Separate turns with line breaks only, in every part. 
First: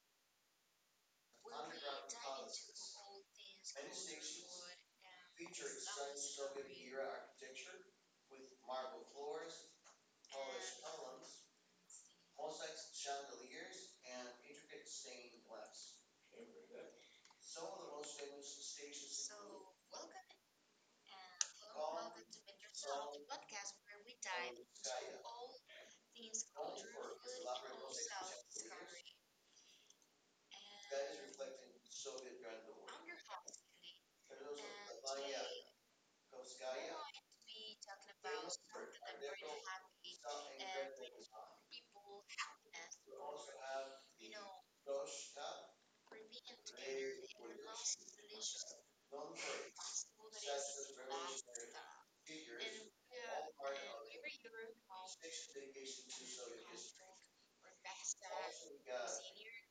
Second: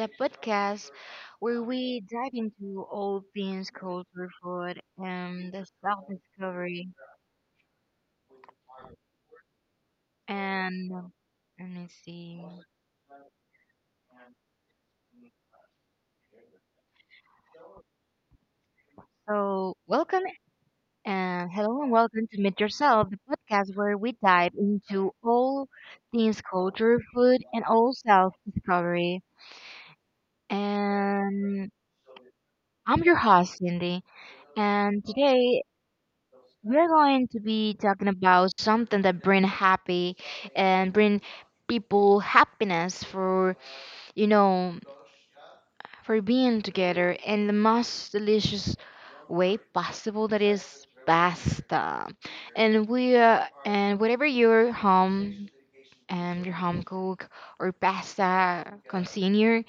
the podcast where we dive into all things culture, food, and the self discovery. And let me see. So, welcome and hello, and welcome to Meet Yourself, the podcast where we dive into all things culture, food, and all self discovery. And I'm your host, Cindy. And today we're going to be talking about something that bring happy and bring people happiness for you know for being together in the most delicious way possible that is pasta and we and whatever your home and your home cook or pasta consigliere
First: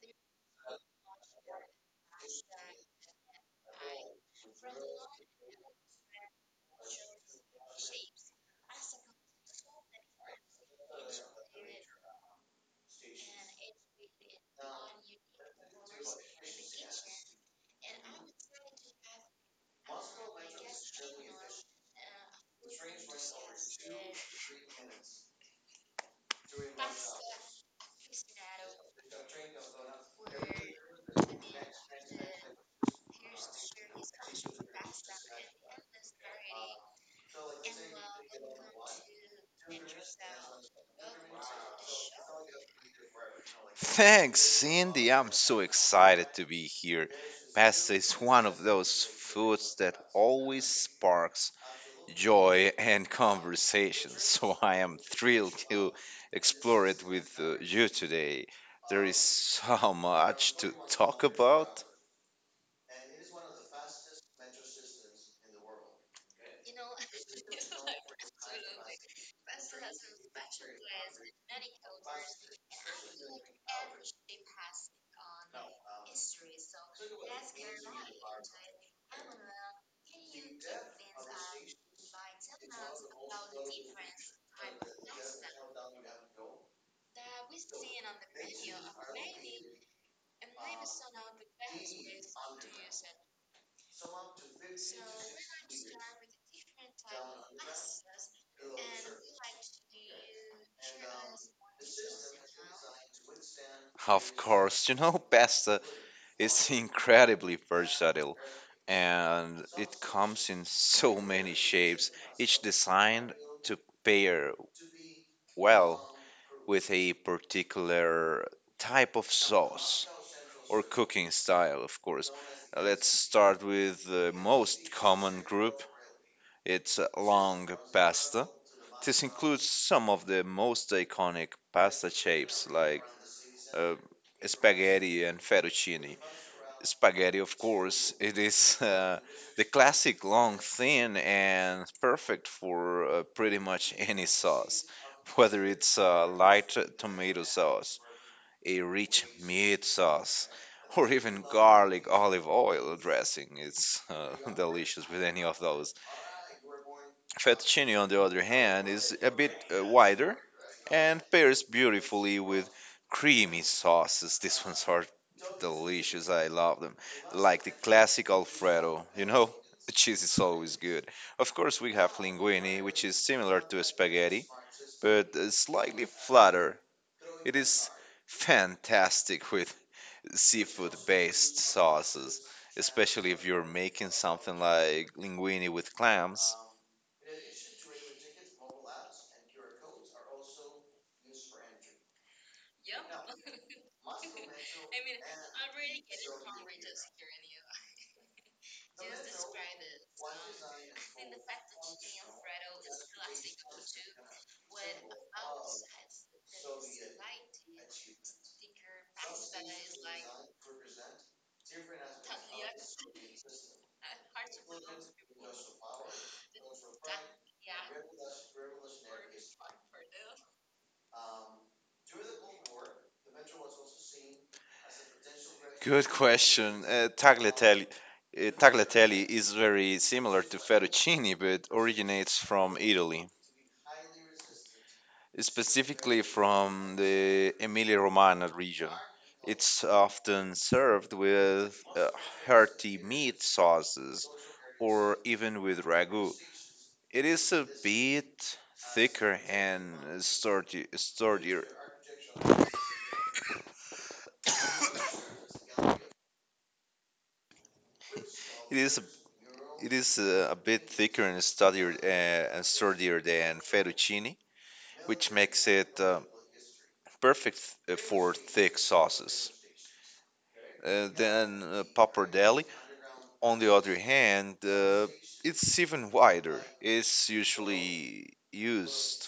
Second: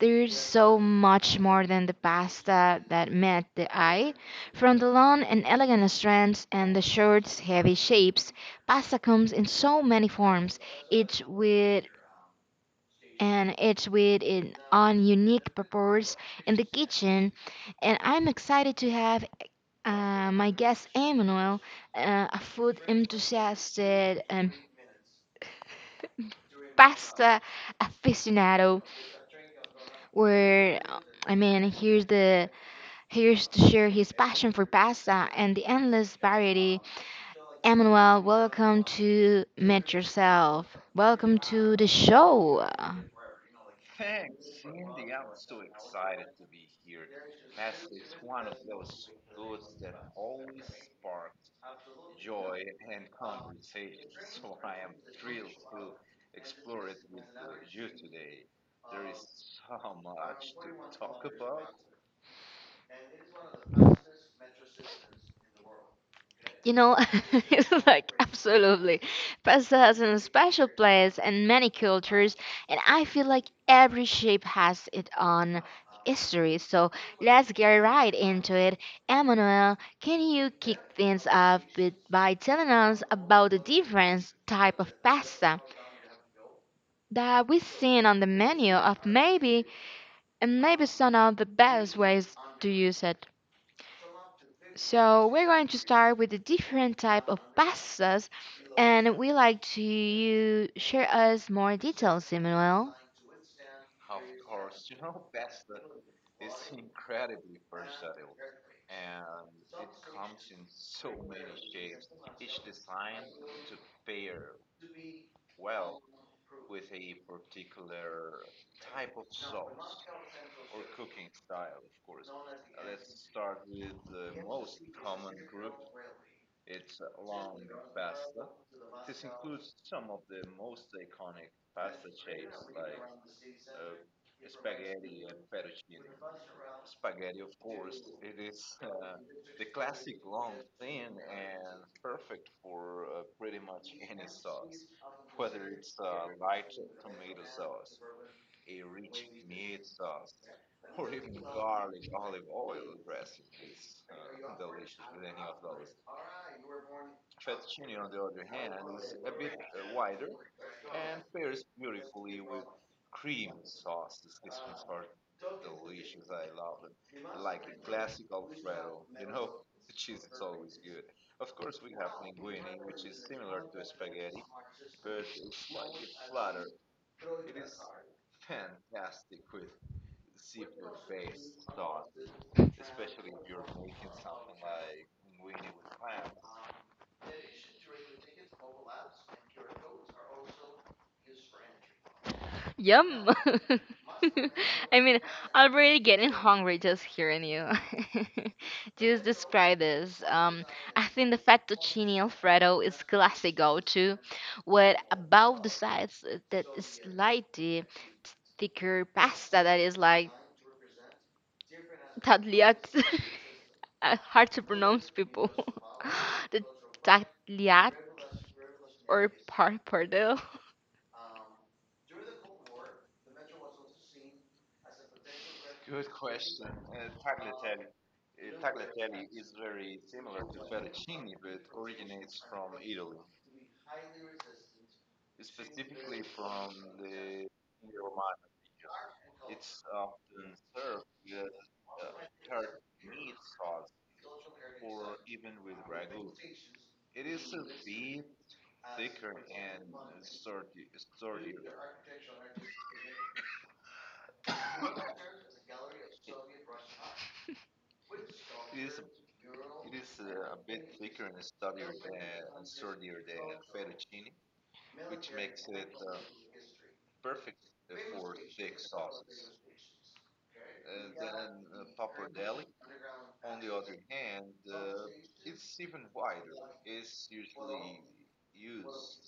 there's so much more than the pasta that met the eye. From the long and elegant strands and the short, heavy shapes, pasta comes in so many forms, each with and it's with its own unique purpose in the kitchen. And I'm excited to have my guest Emmanuel, a food enthusiast and pasta aficionado, where here's the here's to share his passion for pasta and the endless variety. Emmanuel, welcome to Met Yourself. Welcome to the show.
Thanks, Cindy. I'm so excited to be here. Pasta is one of those foods that always sparks joy and conversation, so I am thrilled to explore it with you today. There is so much to talk about.
You know, it's like absolutely. Pasta has a special place in many cultures, and I feel like every shape has its own history. So let's get right into it. Emmanuel, can you kick things off with, by telling us about the different type of pasta that we've seen on the menu of maybe and maybe some of the best ways to use it? So we're going to start with the different type of pastas. And we like to you share us more details, Emmanuel.
Of course, you know, pasta is incredibly versatile and it comes in so many shapes, each designed to pair well with a particular type of sauce or cooking style, of course. Let's start with the most common group. It's long pasta. This includes some of the most iconic pasta shapes like uh, spaghetti and fettuccine. Spaghetti, of course, it is the classic long, thin, and perfect for pretty much any sauce. Whether it's a light tomato sauce, a rich meat sauce, or even garlic olive oil dressing, it's delicious with any of those. Fettuccine, on the other hand, is a bit wider and pairs beautifully with creamy sauces. These ones are delicious. I love them. Like the classic Alfredo, you know? The cheese is always good. Of course, we have linguine, which is similar to spaghetti, but slightly flatter. It is fantastic with seafood based sauces, especially if you're making something like linguine with clams.
Yum. I mean, I'm already getting hungry just hearing you. just describe this. I think the fettuccine alfredo is classic go-to. What about the sides that is slightly thicker pasta that is like tagliat hard to pronounce people the tagliat or parpardel.
Good question. Tagliatelle is very similar to fettuccine but originates from Italy, specifically from the Emilia Romagna region. It's often served with hearty meat sauces or even with ragu. It is a bit thicker and sturdy, sturdier. It is a it is a bit thicker and sturdier than fettuccine, which makes it perfect for thick sauces. Then pappardelle, on the other hand, it's even wider. It's usually used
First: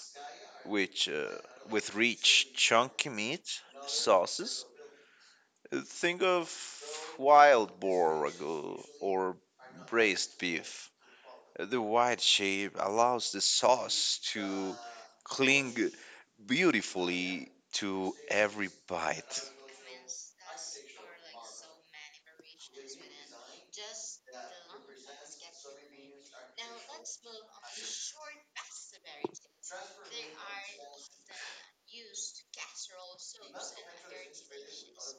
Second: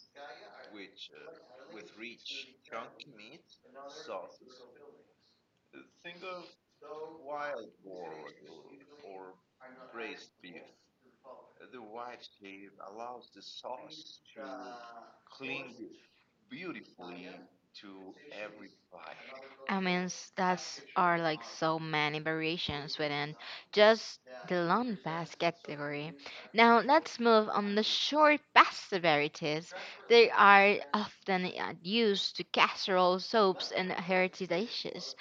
which, uh, with rich, chunky meat sauces. Think of wild boar ragu or braised beef. The wide shape allows the sauce to cling beautifully to every bite.
I mean, that's are like so many variations within just the long pass category. Now let's move on the short pass varieties. They are often used to casserole soaps and hearty dishes.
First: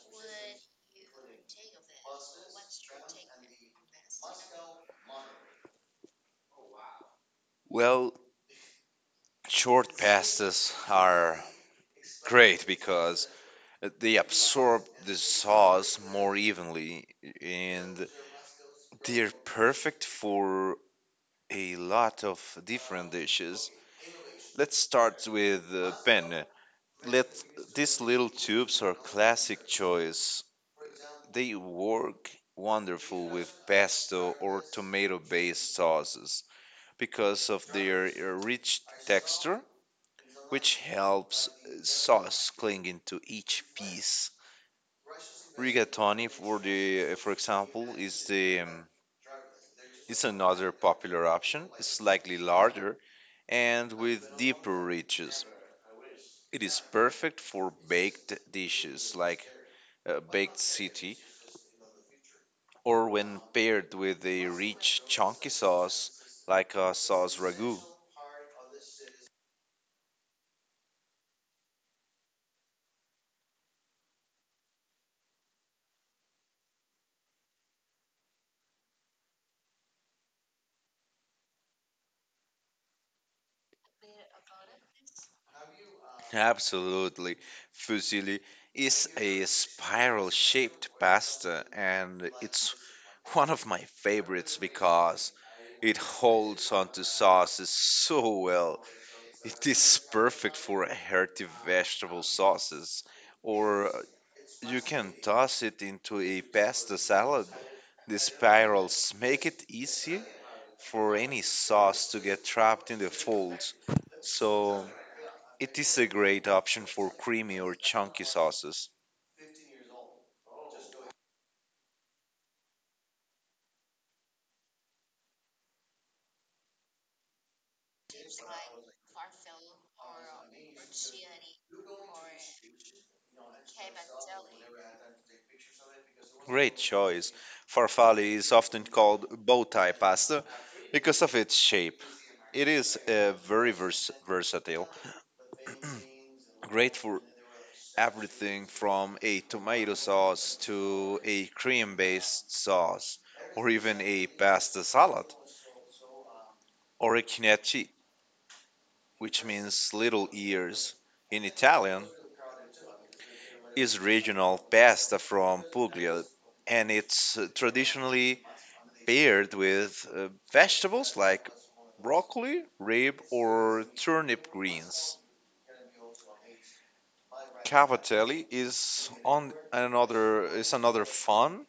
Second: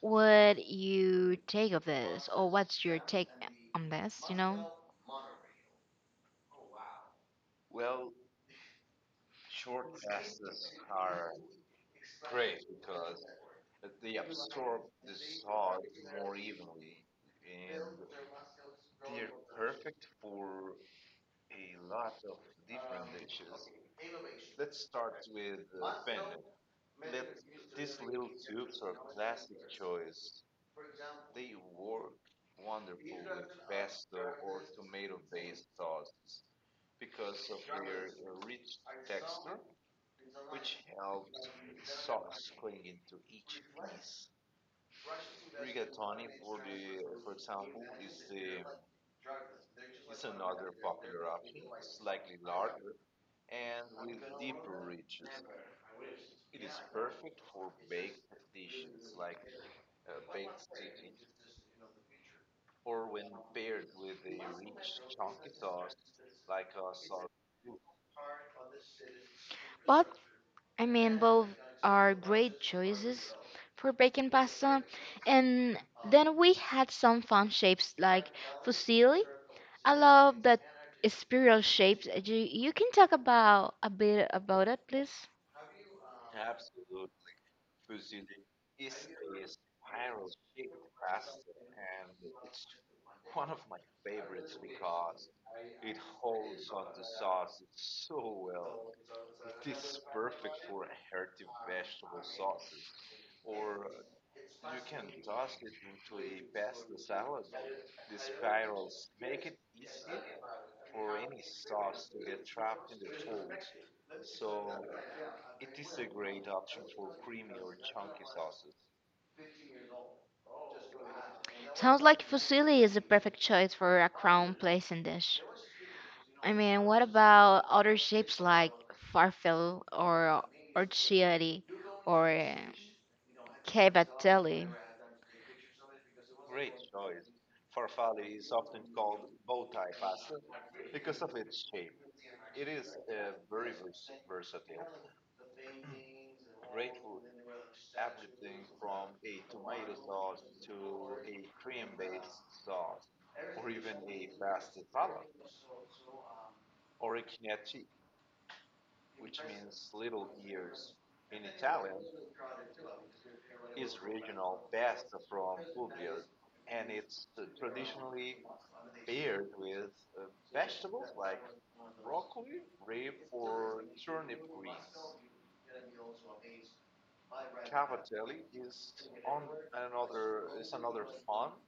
What you take of this, or what's your take on this? You know,
Well, short pastas are great because they absorb the sauce more evenly, and they're perfect for a lot of different dishes. Let's start with penne. Let These little tubes are classic choice. They work wonderful with pesto or tomato-based sauces because of their rich texture, which helps sauce clinging to each piece. Rigatoni, for example, is another popular option. It's slightly larger and with deeper ridges. It is perfect for baked dishes like baked city, or when paired with a rich chunky sauce like a sauce ragu.
but I mean both. Are great choices for baking pasta. And then we had some fun shapes like fusilli. I love that spiral shapes. You can talk about a bit about it, please.
Absolutely. Fusilli is a spiral shaped pasta, and it's one of my favorites because it holds onto sauces so well. It is perfect for hearty vegetable sauces, or you can toss it into a pasta salad. The spirals make it easy for any sauce to get trapped in the folds. So it is a great option for creamy or chunky sauces.
Sounds like fusilli is the perfect choice for a crown placing dish. I mean, what about other shapes like farfalle or orchidi or cavatelli?
Great choice. Farfalle is often called bow tie pasta because of its shape. It is very versatile, great for everything from a tomato sauce to a cream based sauce, or even a pasta salad, or a chinecchi, which means little ears in Italian. Is regional pasta from Puglia, and it's traditionally paired with vegetables like broccoli, rib, or turnip greens. Cavatelli is another fun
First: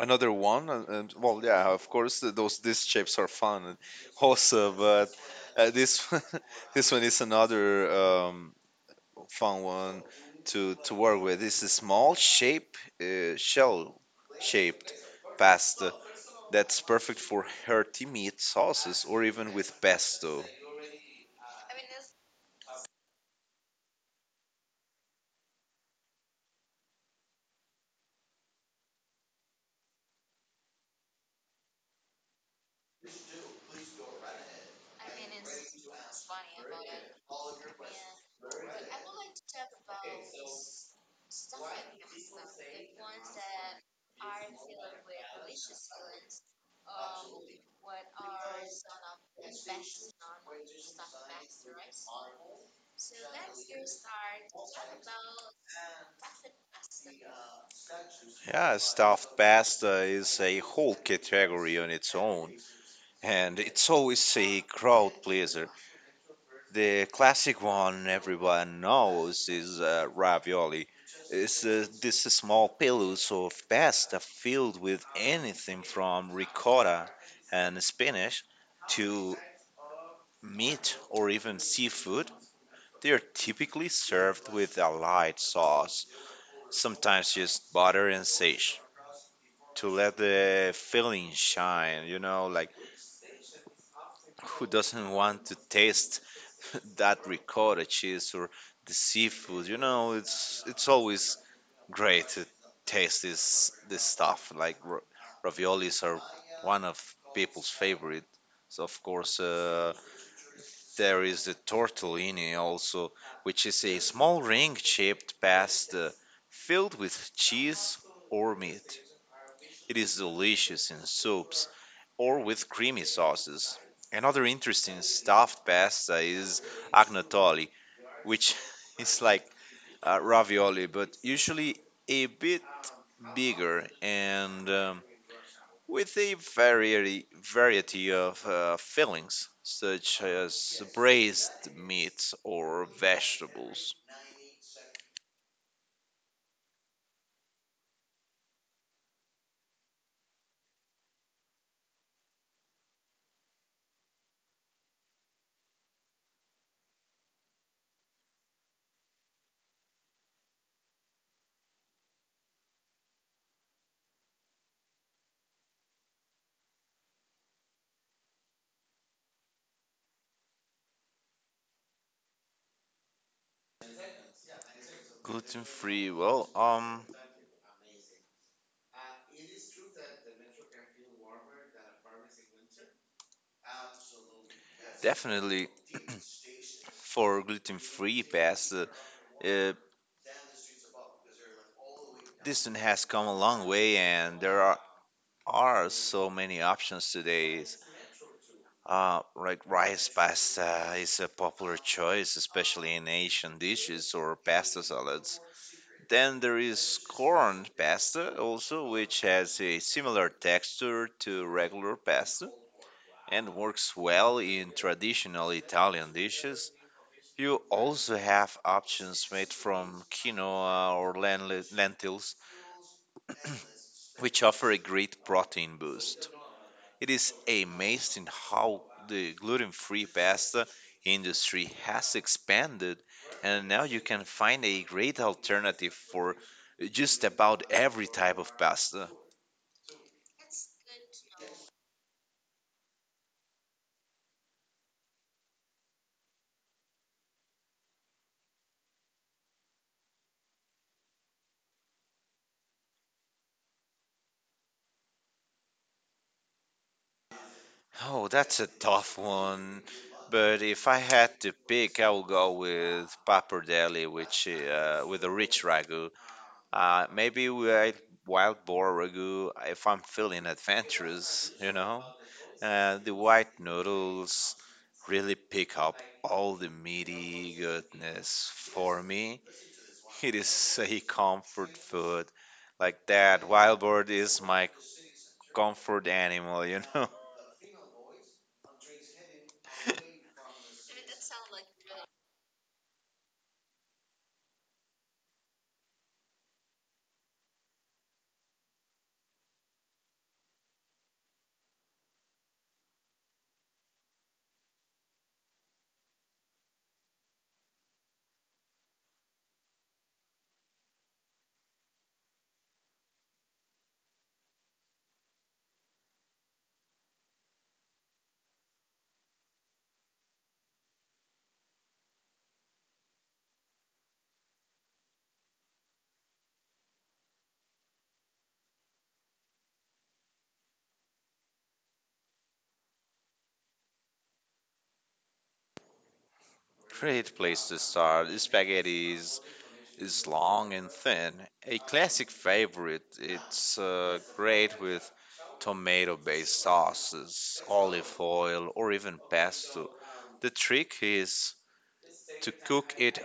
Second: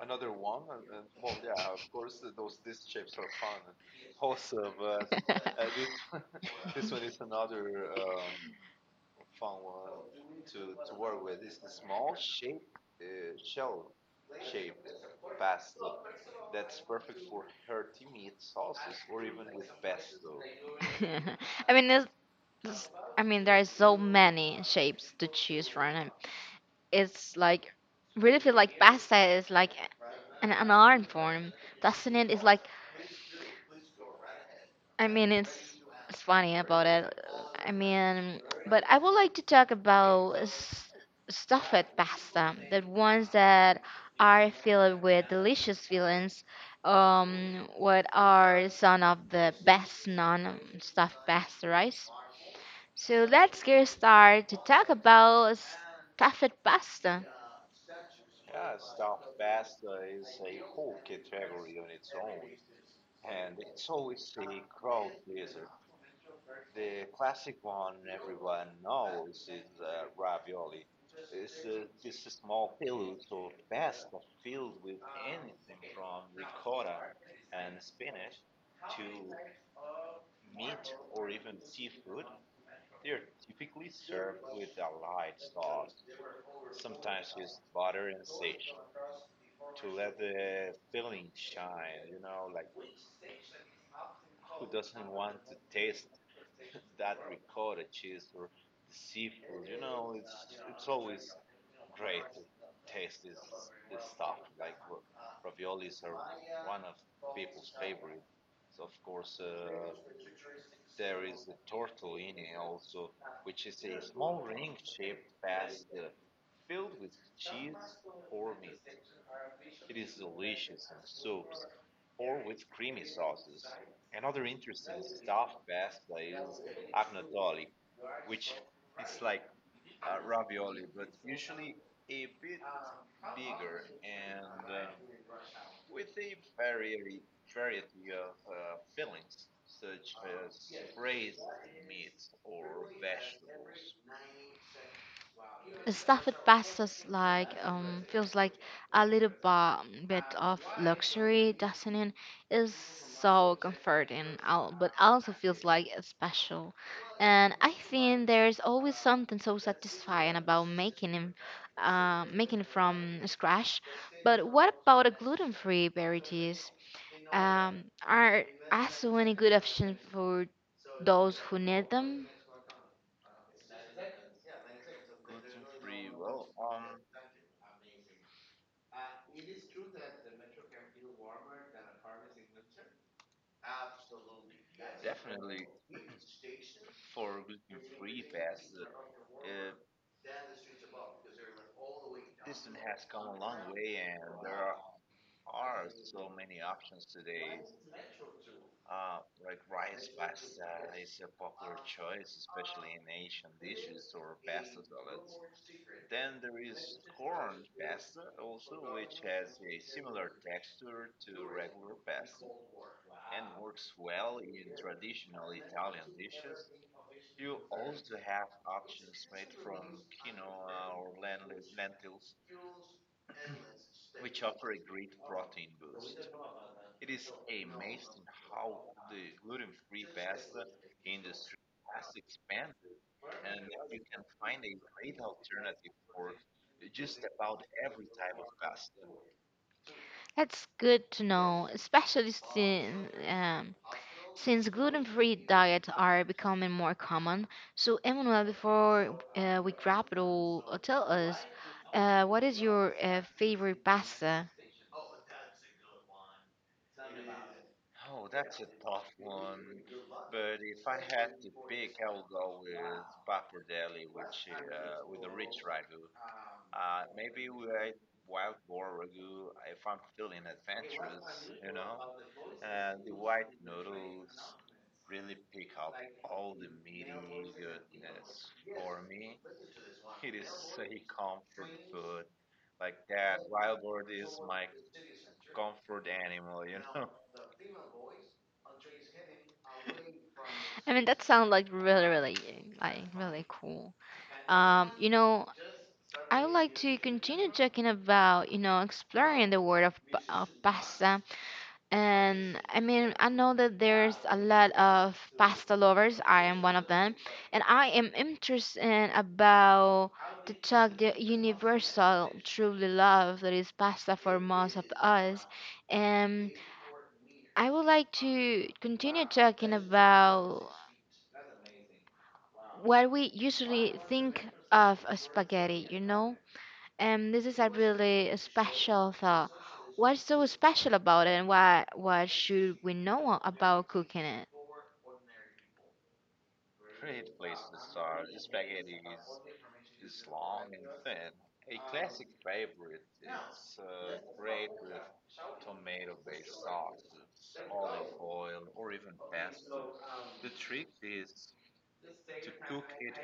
another one and well yeah of course those these shapes are fun and also, but this this one is another fun one to work with. It's a small shape, shell shaped pasta that's perfect for hearty meat sauces or even with pesto.
I mean, s- I mean, there are so many shapes to choose from. And it's like really feel like pasta is like an art form, doesn't it? It's like I mean, it's funny about it. I mean, but I would like to talk about stuffed pasta, the ones that are filled with delicious fillings. What are some of the best known stuffed pasta, right? So let's get started to talk about stuffed pasta.
Yeah, stuffed pasta is a whole category on its own, and it's always a crowd pleaser. The classic one everyone knows is ravioli. It's this small pillows of pasta filled with anything from ricotta and spinach to meat or even seafood. They are typically served with a light sauce, sometimes just butter and sage to let the filling shine. You know, like, who doesn't want to taste that ricotta cheese or the seafood? You know, it's always great to taste this stuff. Like, raviolis are one of people's favorite. So of course there is the tortellini also, which is a small ring shaped pasta filled with cheese or meat. It is delicious in soups, or with creamy sauces. Another interesting stuffed pasta is agnatoli, which is like ravioli, but usually a bit bigger and with a variety of fillings, such as braised meats or vegetables.
Stuffed pasta like feels like a little bit of luxury, doesn't It's so comforting, but also feels like it's special. And I think there's always something so satisfying about making him, making it from scratch. But what about a gluten-free berries? Um, are also many good options for those who need them.
Gluten free, well, definitely for gluten-free pasta, uh, Disney has come a long way, and are so many options today. Like, rice pasta is a popular choice, especially in Asian dishes or pasta salads. Then there is corn pasta also, which has a similar texture to regular pasta and works well in traditional Italian dishes. You also have options made from quinoa or lentils, which offer a great protein boost. It is amazing how the gluten free pasta industry has expanded, and now you can find a great alternative for just about every type of pasta.
That's good to know, especially since gluten-free diets are becoming more common. So, Emmanuel, before we wrap it all, tell us what is your favorite pasta?
Oh, that's a tough one. But if I had to pick, I would go with pappardelle, which with a rich ragu. Maybe with wild boar ragu if I'm feeling adventurous, you know. The white noodles really pick up all the meaty goodness for me. It is a comfort food like that. Wild boar is my comfort animal, you know.
I mean, that sounds like really, really, like really cool. You know, I would like to continue talking about, you know, exploring the world of, of pasta. And I mean, I know that there's a lot of pasta lovers. I am one of them. And I am interested about to talk the universal, truly love that is pasta for most of us. I would like to continue talking about what we usually think of as spaghetti, you know? And this is a really special thought. What's so special about it and why what should we know about cooking it?
Great place to start. Is long and thin. A classic favorite. It's great with tomato based sauces, olive oil, or even pesto. The trick is to cook it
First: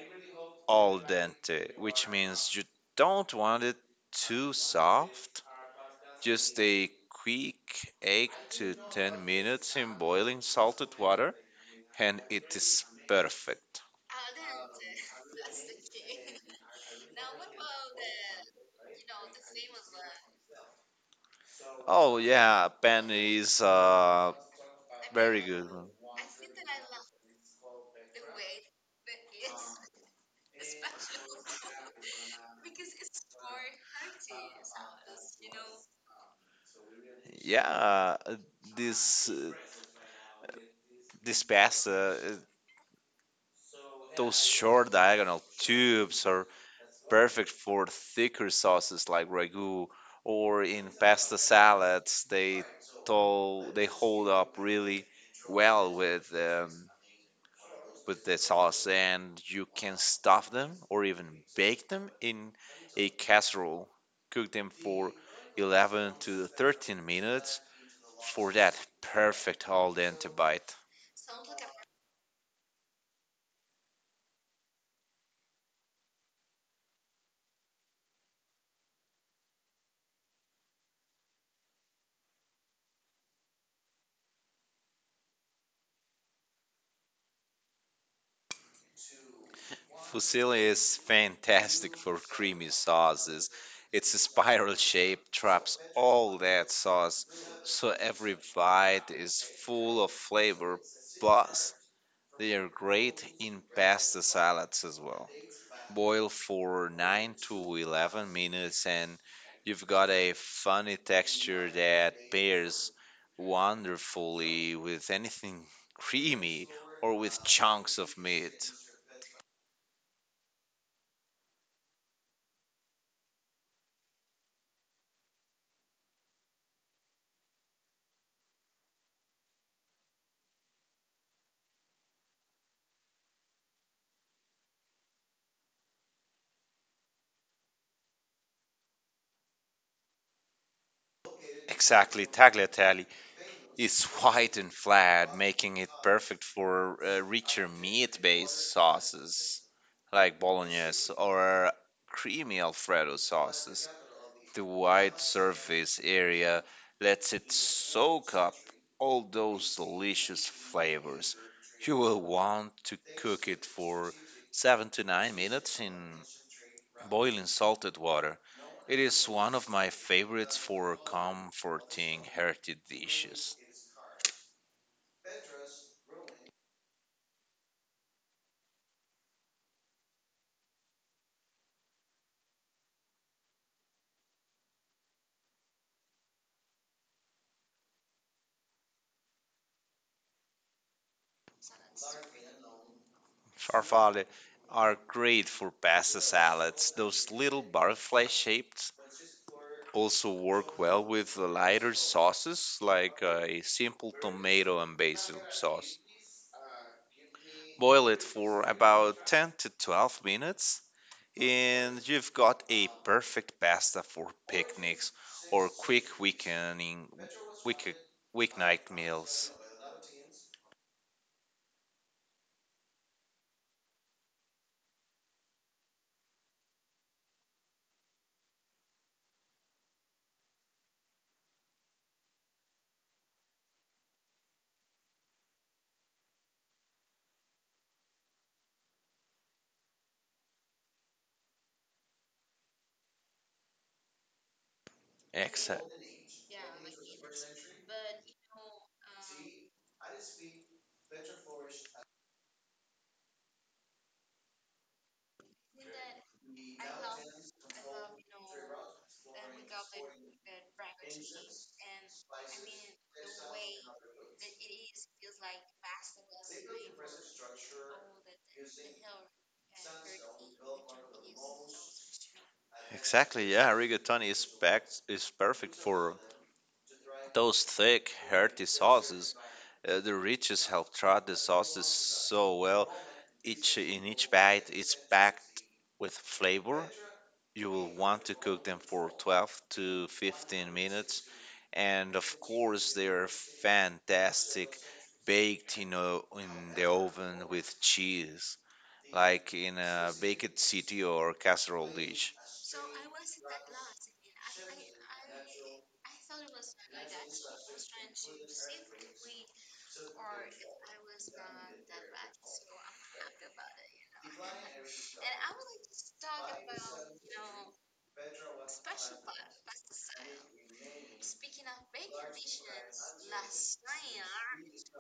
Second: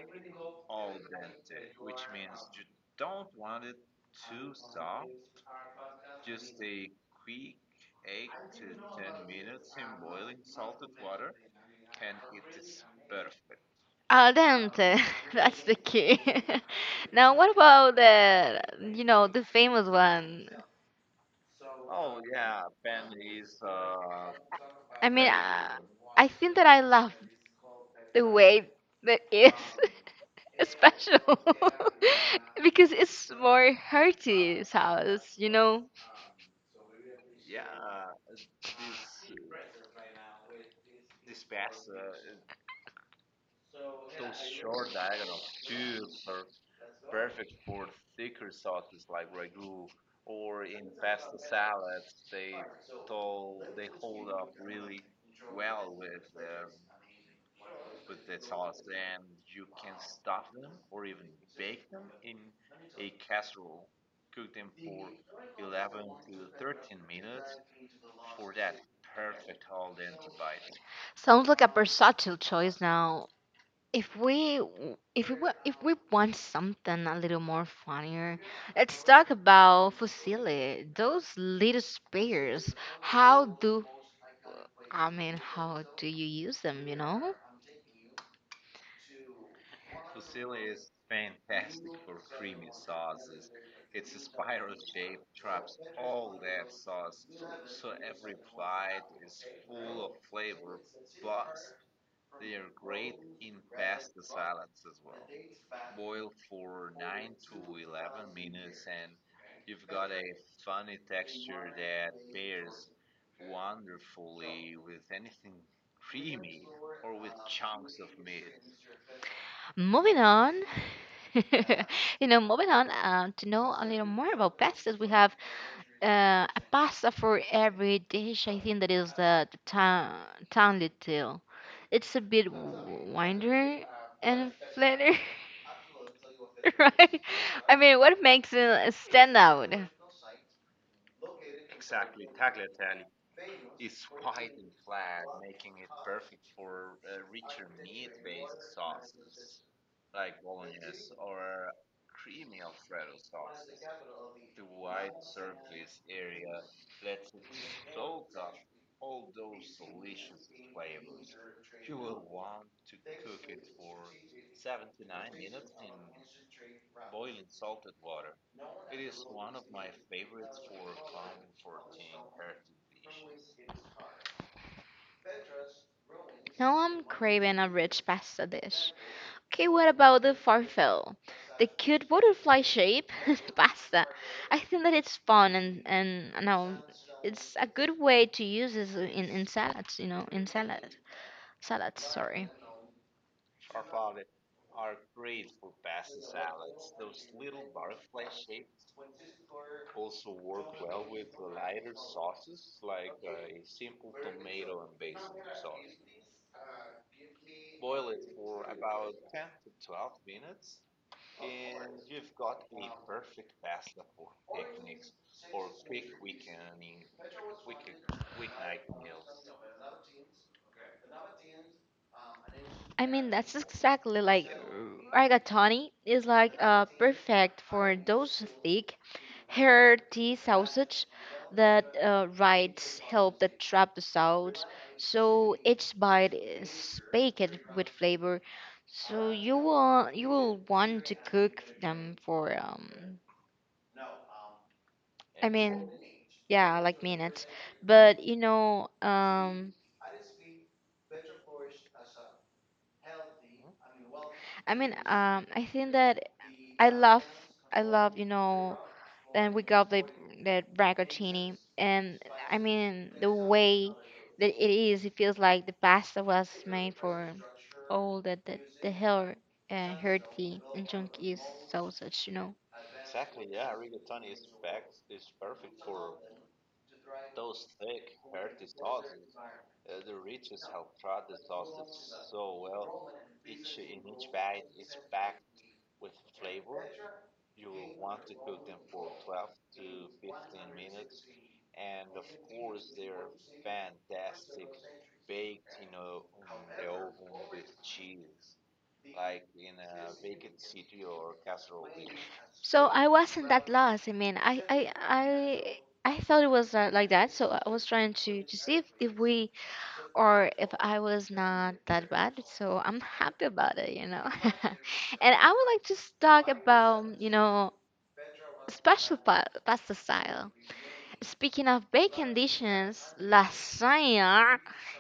al dente, which means you don't want it too soft. Just a quick 8 to 10 minutes in boiling salted water, and it is perfect.
Al dente, that's the key. Now what about the you know, the famous one?
Oh yeah, Penn is
I mean,
very good.
I think that I love the way that is. Special because it's more hearty sauce, you know.
Yeah, this uh, this pasta, those short diagonal tubes are perfect for thicker sauces like ragu or in pasta salads. They they hold up really well with the sauce, and you can stuff them or even bake them in a casserole. Cook them for 11 to 13 minutes for that perfect al dente bite.
Sounds like a versatile choice now if if if we want something a little more funnier, let's talk about fusilli, those little spears. How do I mean, how do you use them, you know.
Fusilli is fantastic for creamy sauces. Its spiral shape traps all that sauce, so every bite is full of flavor. Plus, they are great in pasta salads as well. Boil for 9 to 11 minutes and you've got a funny texture that pairs wonderfully with anything creamy or with chunks of meat.
Moving on, you know, moving on to know a little more about pastas, we have a pasta for every dish. I think that is the town town little. It's a bit wider and flatter, right? I mean, what makes it stand out?
Exactly, tagliatelle is white and flat, making it perfect for richer meat-based sauces like bolognese or creamy alfredo sauces. The wide surface area lets it soak up all those delicious flavors. You will want to cook it for 7 to 9 minutes in boiling salted water. It is one of my favorites for comforting hearty dishes.
Now I'm craving a rich pasta dish. Okay, what about the farfalle? The cute butterfly shape pasta. I think that it's fun and you know it's a good way to use this in salads, you know, in salad salads, sorry.
Farfalle are great for pasta salads. Those little butterfly shaped also work well with the lighter sauces like a simple tomato and basil sauce. Boil it for about 10 to 12 minutes and you've got a perfect pasta for picnics or quick week, weeknight meals.
I mean, that's exactly like rigatoni is like perfect for those thick, hearty sausage that rides help that trap the sounds. So each bite is baked with flavor. So you will want to cook them for I mean,
Exactly.
yeah, like minutes. But you know, I mean, I think that I love, I love, you know, then we got the braggadocio, and I mean the way that it is, it feels like the pasta was made for all the hell hearty and junky sausage, you know.
Exactly, yeah, rigatoni packed, is perfect for those thick, hearty sauces. The riches help try the sauces so well. Each bite, it's packed with flavor. You will want to cook them for 12 to 15 minutes, and of course, they are fantastic baked o in the oven with cheese, like in a baked city or casserole dish.
So I wasn't that lost. I mean, I thought it was like that. So I was trying to see if we or if I was not that bad. So I'm happy about it, you know. And I would like to talk about, you know, special pasta style. Speaking of bacon dishes, lasagna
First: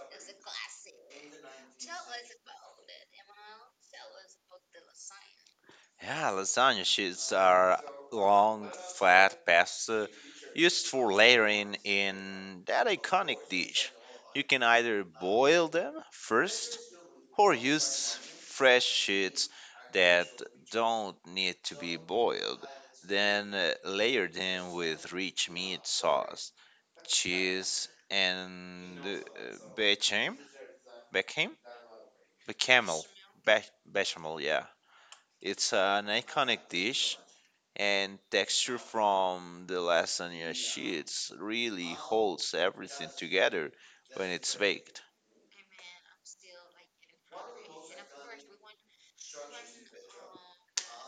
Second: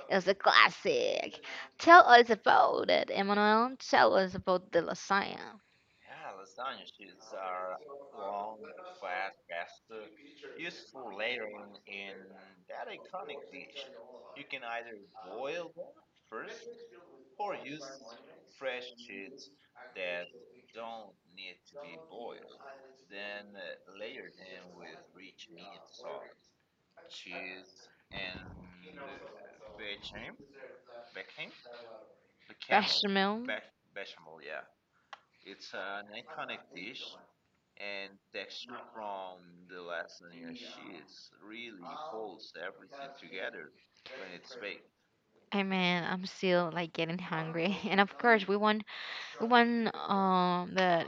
is a classic. Tell us about it, Emmanuel. Tell us about the lasagna.
Yeah, lasagna sheets are long, flat pasta used for layering in that iconic dish. You can either boil them first or use fresh sheets that don't need to be boiled. Then layer them with rich meat sauce, cheese, and bechamel. Bechamel? Bechamel.
Bechamel.
Bechamel, yeah. It's an iconic dish and texture from the lasagna sheets really holds everything together when it's baked.
I mean, I'm still like getting hungry, and of course, we want that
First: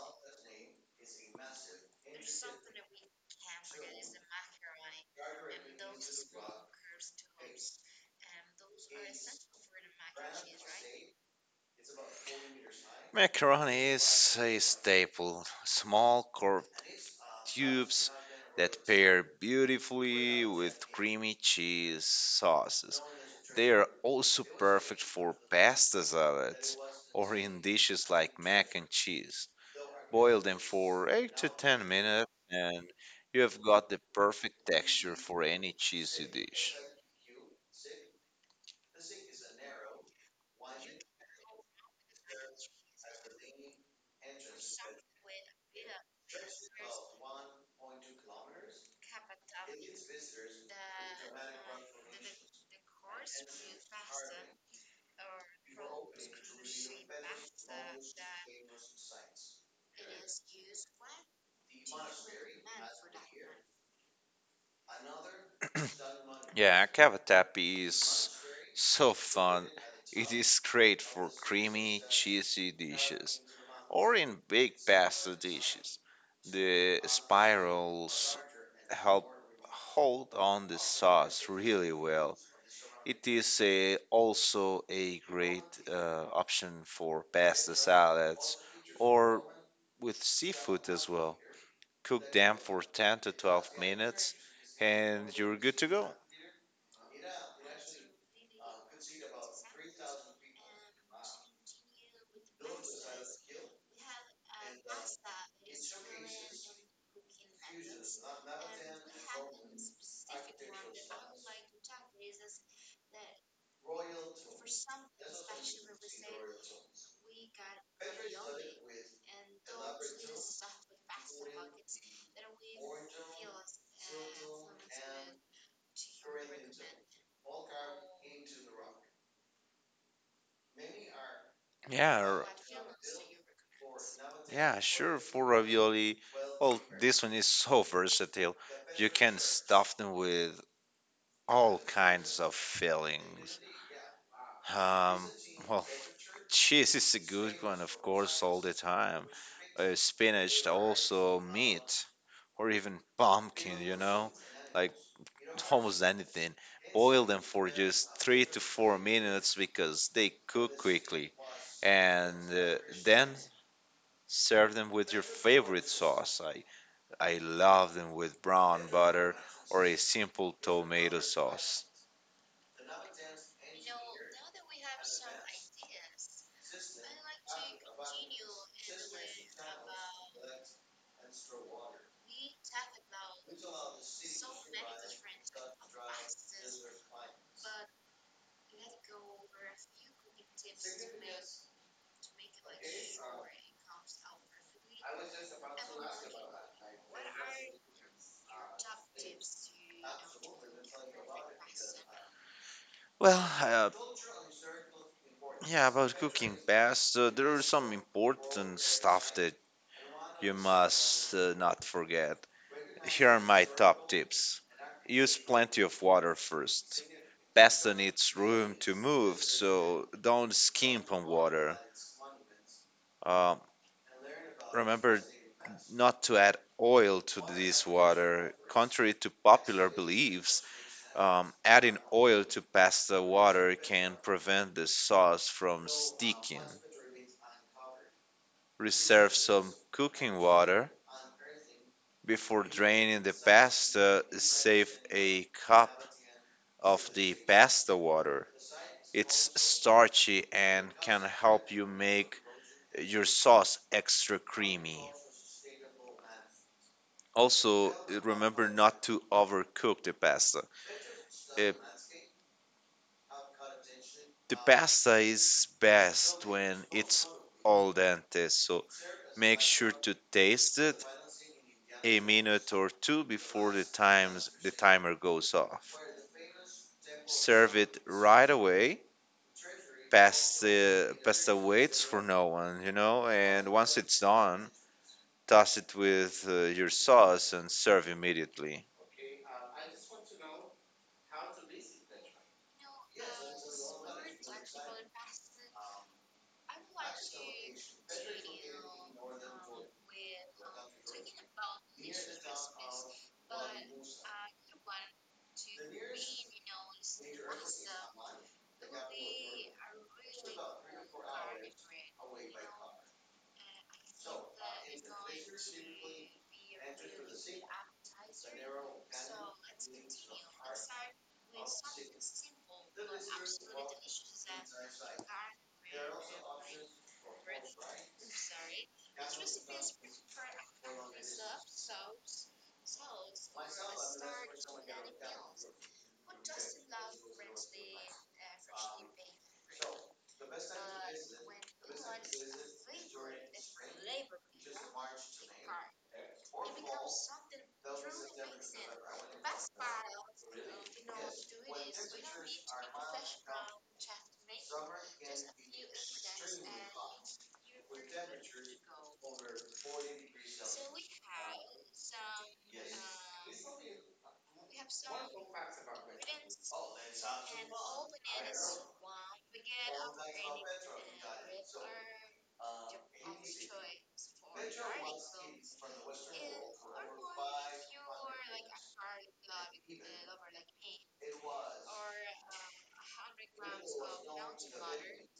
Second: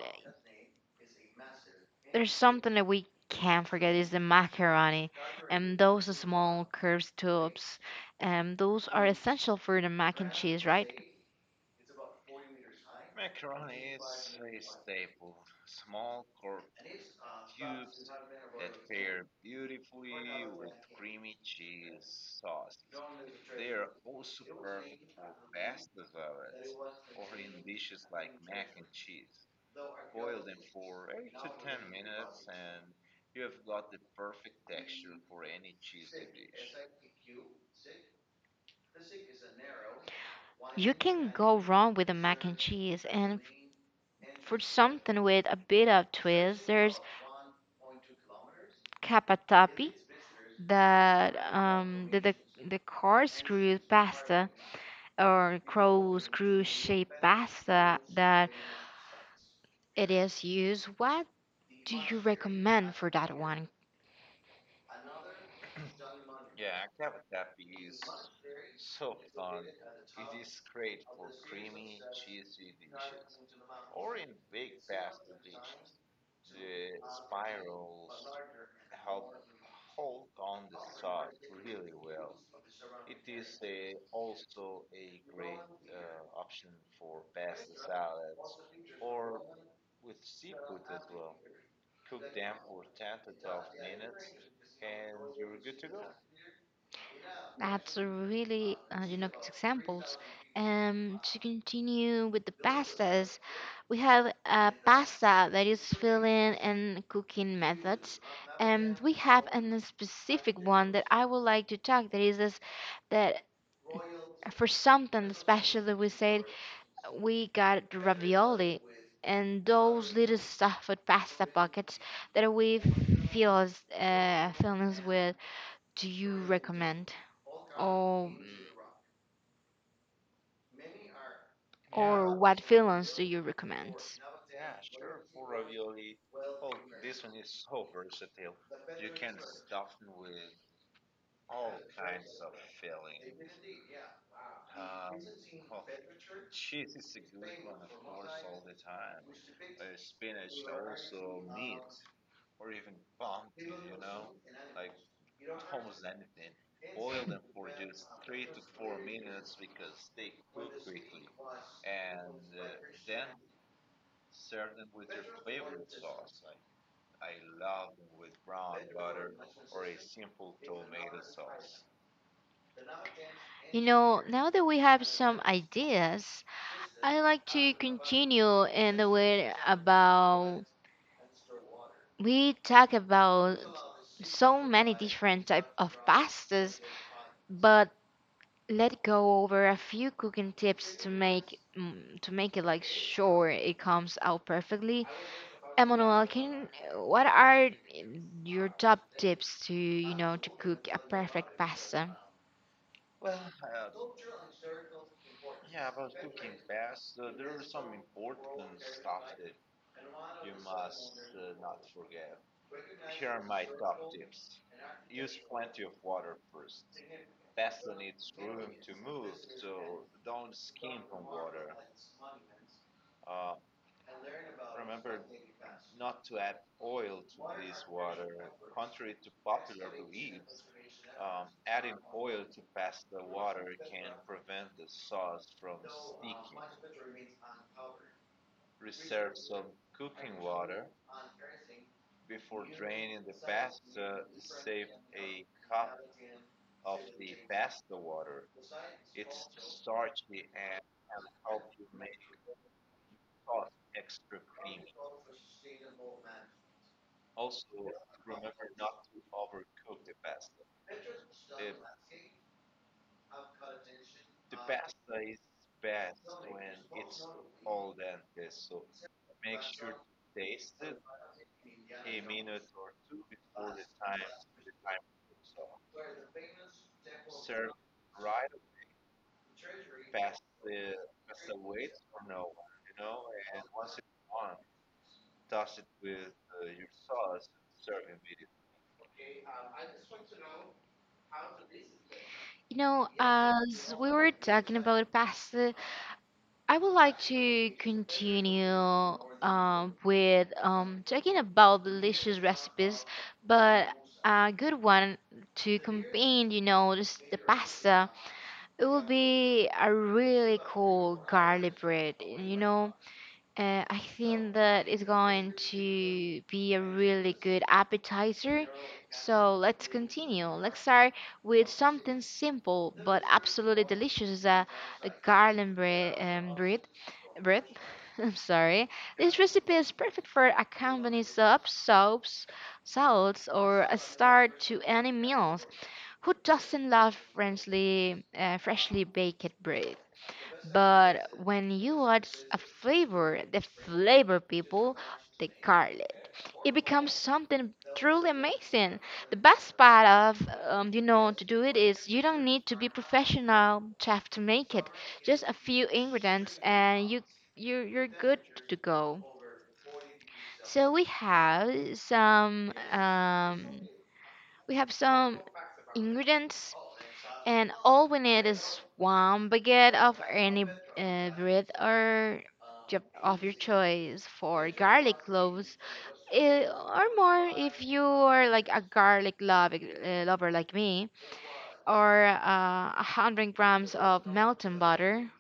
there's something that we can't forget is the macaroni, and those small curved tubes, and those are essential for the mac and cheese, right?
Macaroni is a staple, small curved tubes that pair beautifully with creamy cheese sauces. They are also perfect for pasta salads or in dishes like mac and cheese. Boil them for 8 to 10 minutes and you have got the perfect texture for any cheesy dish.
You can go wrong with the mac and cheese, and for something with a bit of twist, there's capatapi, that the car screw pasta or crow screw shaped pasta that it is used. What do you recommend for that one?
Yeah, cavatappi is so fun. It is great for creamy, cheesy dishes or in big pasta dishes. The spirals help hold on the sauce really well. It is a, also a great option for pasta salads or with seafood as well. Cook them for 10 to 12 minutes and you're good to go.
That's a really, you know, good examples. To continue with the pastas, we have a pasta that is filling and cooking methods, and we have a specific one that I would like to talk. That is this, that for something especially we said we got ravioli and those little stuffed pasta pockets that we fill us with do you recommend or
Yeah,
what films do you recommend?
Yeah, sure, for ravioli. Oh, this one is so versatile. You can stuff them with all kinds of fillings. Um, well, cheese is a good one, of course, all the time. Spinach, also meat, or even pumpkin, you know, like almost anything. Boil them for just 3 to 4 minutes because they cook quickly. And then serve them with your favorite sauce. I love them with brown butter or a simple tomato sauce.
You know, now that we have some ideas, I like to continue in the way about we talk about so many different type of pastas, but let us go over a few cooking tips to make to make it like sure it comes out perfectly. Emmanuel, can what are your top tips to you know to cook a perfect pasta?
Well, uh, yeah, about cooking past, there are some important stuff that you must not forget. Here are my top tips. Use plenty of water first. Pasta needs room to move, so don't skimp on water. Um Remember not to add oil to this water. Contrary to popular beliefs, adding oil to pasta water can prevent the sauce from sticking. Reserve some cooking water. Before draining the pasta, save a cup of the pasta water. It's starchy and can help you make your sauce extra creamy. Also, remember not to overcook the pasta. Eh, the pasta is best when it's al dente, so make sure to taste it a minute or two before the timer goes off. Serve it right away. Pasta waits for no one, and once it's done, toss it with your sauce and serve immediately.
You know, as we were talking about pasta, I would like to continue with talking about delicious recipes, but a good one to combine, you know, this, the pasta it will be a really cool garlic bread, you know. I think that it's going to be a really good appetizer. So let's continue. Let's start with something simple but absolutely delicious. Is a garlic bread, bread. I'm sorry. This recipe is perfect for accompanying soups, salads, or a start to any meals. Who doesn't love freshly baked bread? But when you add a flavor, the flavor people, the garlic, it becomes something truly amazing. The best part of, you know, to do it is you don't need to be professional chef to make it. Just a few ingredients and you're good to go. So some um, we have some ingredients and all we need is one baguette of any bread or of your choice for garlic cloves, eh, or more if you are like a garlic lover like me, or 100 grams of melted butter,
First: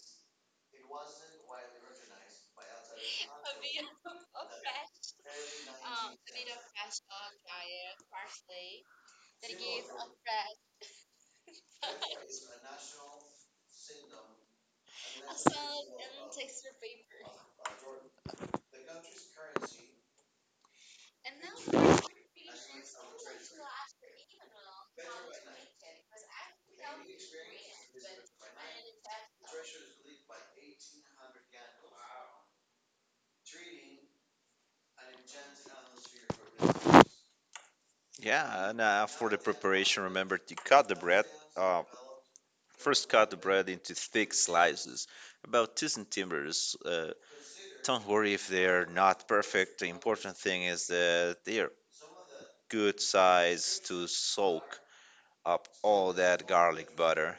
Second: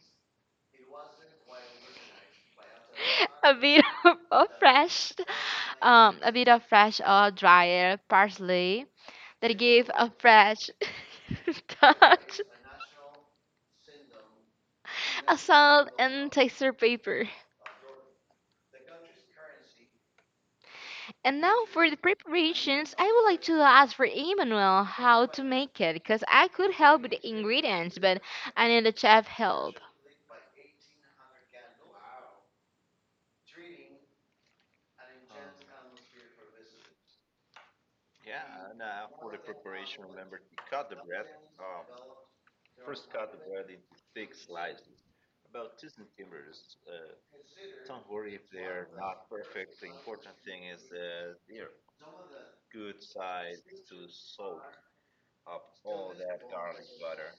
a bit of fresh, a bit of fresh or dried parsley, that give a fresh touch, a salt and texture paper. And now for the preparations, I would like to ask for Emmanuel how to make it because I could help with the ingredients, but I need a chef help.
Yeah, and for the preparation, remember to cut the bread. Uh, First, cut the bread into thick slices, about 2 centimeters. Don't worry if they're not perfect. The important thing is that they are good size to soak up all that garlic butter.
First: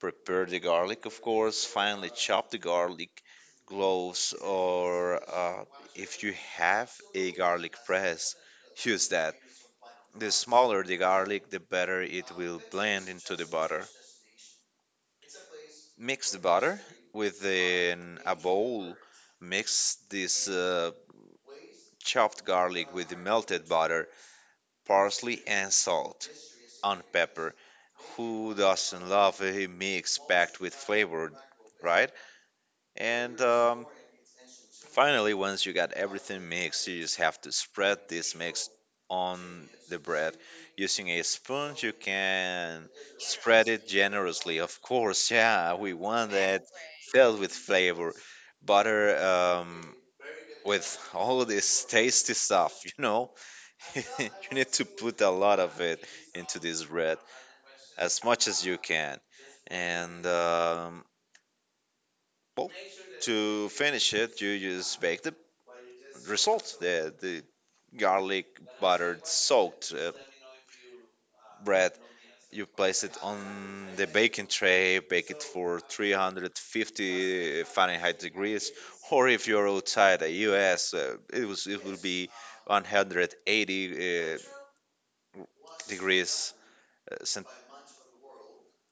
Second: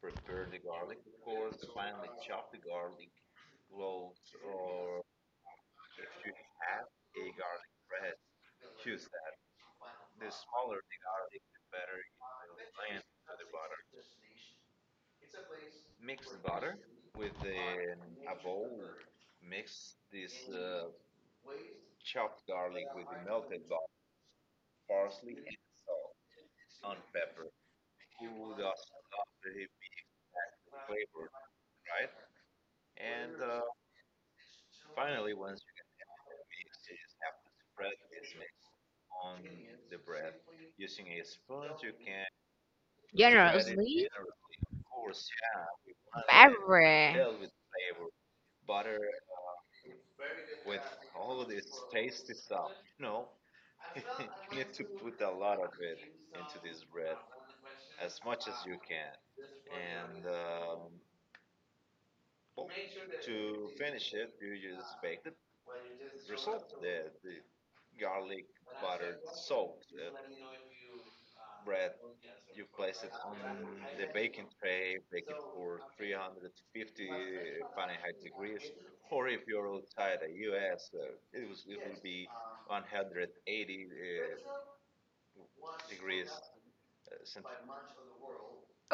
Prepare the garlic, of course. Finely chop the garlic cloves, or if you have a garlic press, use that. The smaller the garlic, the better it will blend into the butter. Mix the butter within a bowl, mix this chopped garlic with the melted butter, parsley, and salt and pepper. Who doesn't love a mix packed with flavor, right? And finally, once you got everything mixed, you just have to spread this mix on the bread. Using a spoon, you can spread it generously. Of course, yeah, we want that filled
Everywhere.
with flavor. Butter with all of this tasty stuff, you know? You need to put a lot of it into this bread as much as you can. And well, to finish it, you just bake the result, the garlic buttered soaked bread. You place it on the baking tray, bake it for 350 Fahrenheit degrees, or if you're outside the US, it will be 180 degrees. Uh, cent-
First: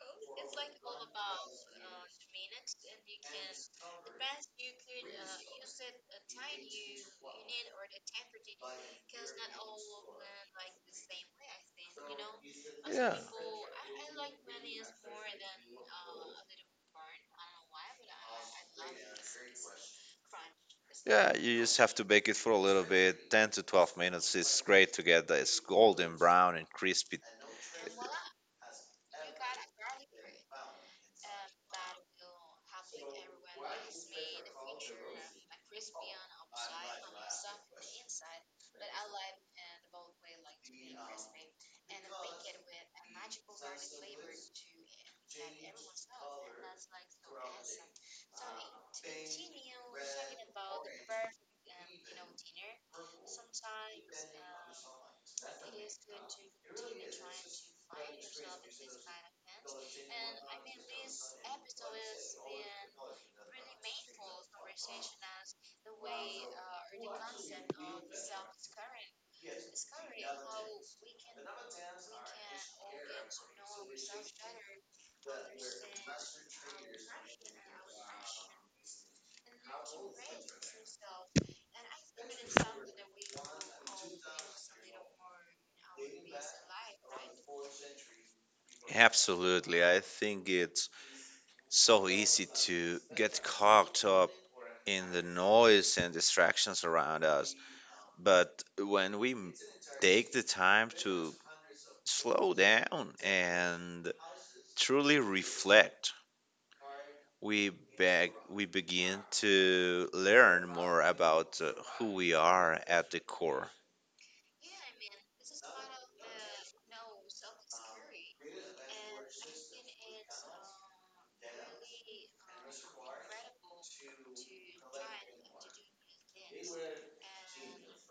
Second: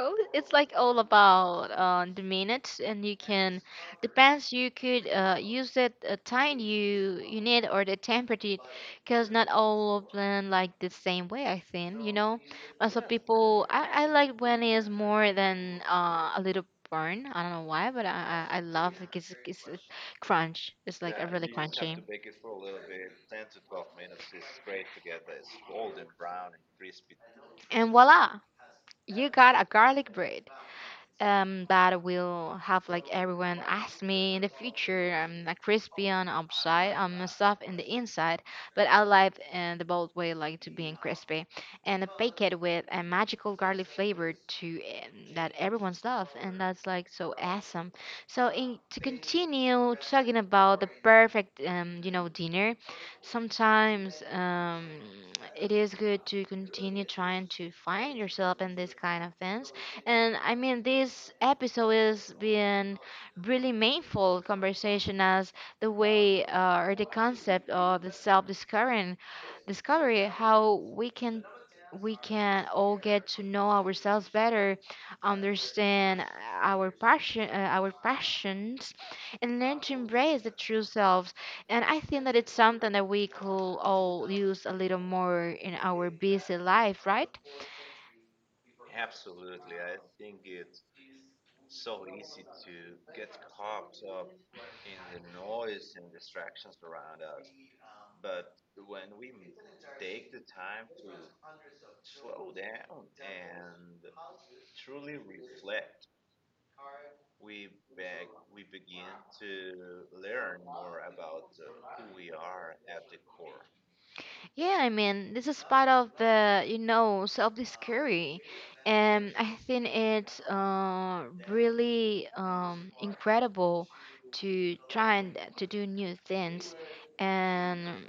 Oh, it's like all about the minutes, and you can depends. You could use it time you need or the temperature, because not all of them like the same way. I think you know, but some
yeah.
people I like when it's more than a little burn. I don't know why, but I love it. It's crunch. It's like a
Yeah,
really
you just have
crunchy,
to bake it for a little bit. 10 to 12 minutes is great to get this golden brown and crispy.
and voila, you got a garlic bread that will have like everyone ask me in the future. I'm a crispy on the outside, I'm a soft in the inside, but I like in the bold way like to being crispy, and I bake it with a magical garlic flavor to that everyone's love, and that's like so awesome. So in, to continue talking about the perfect dinner, sometimes it is good to continue trying to find yourself in this kind of things. And I mean, this episode has been really meaningful conversation as the way or the concept of the self-discovering, discovery, how we can all get to know ourselves better, understand our passion, our passions, and learn to embrace the true selves. And I think that it's something that we could all use a little more in our busy life, right?
Absolutely. I think it's so easy to get caught up in the noise and distractions around us. But when take the time to slow down and truly reflect, we we begin to learn more about who we are at the core.
Yeah, I mean, this is part of the self-discovery. And I think it's really incredible to try and to do new things. And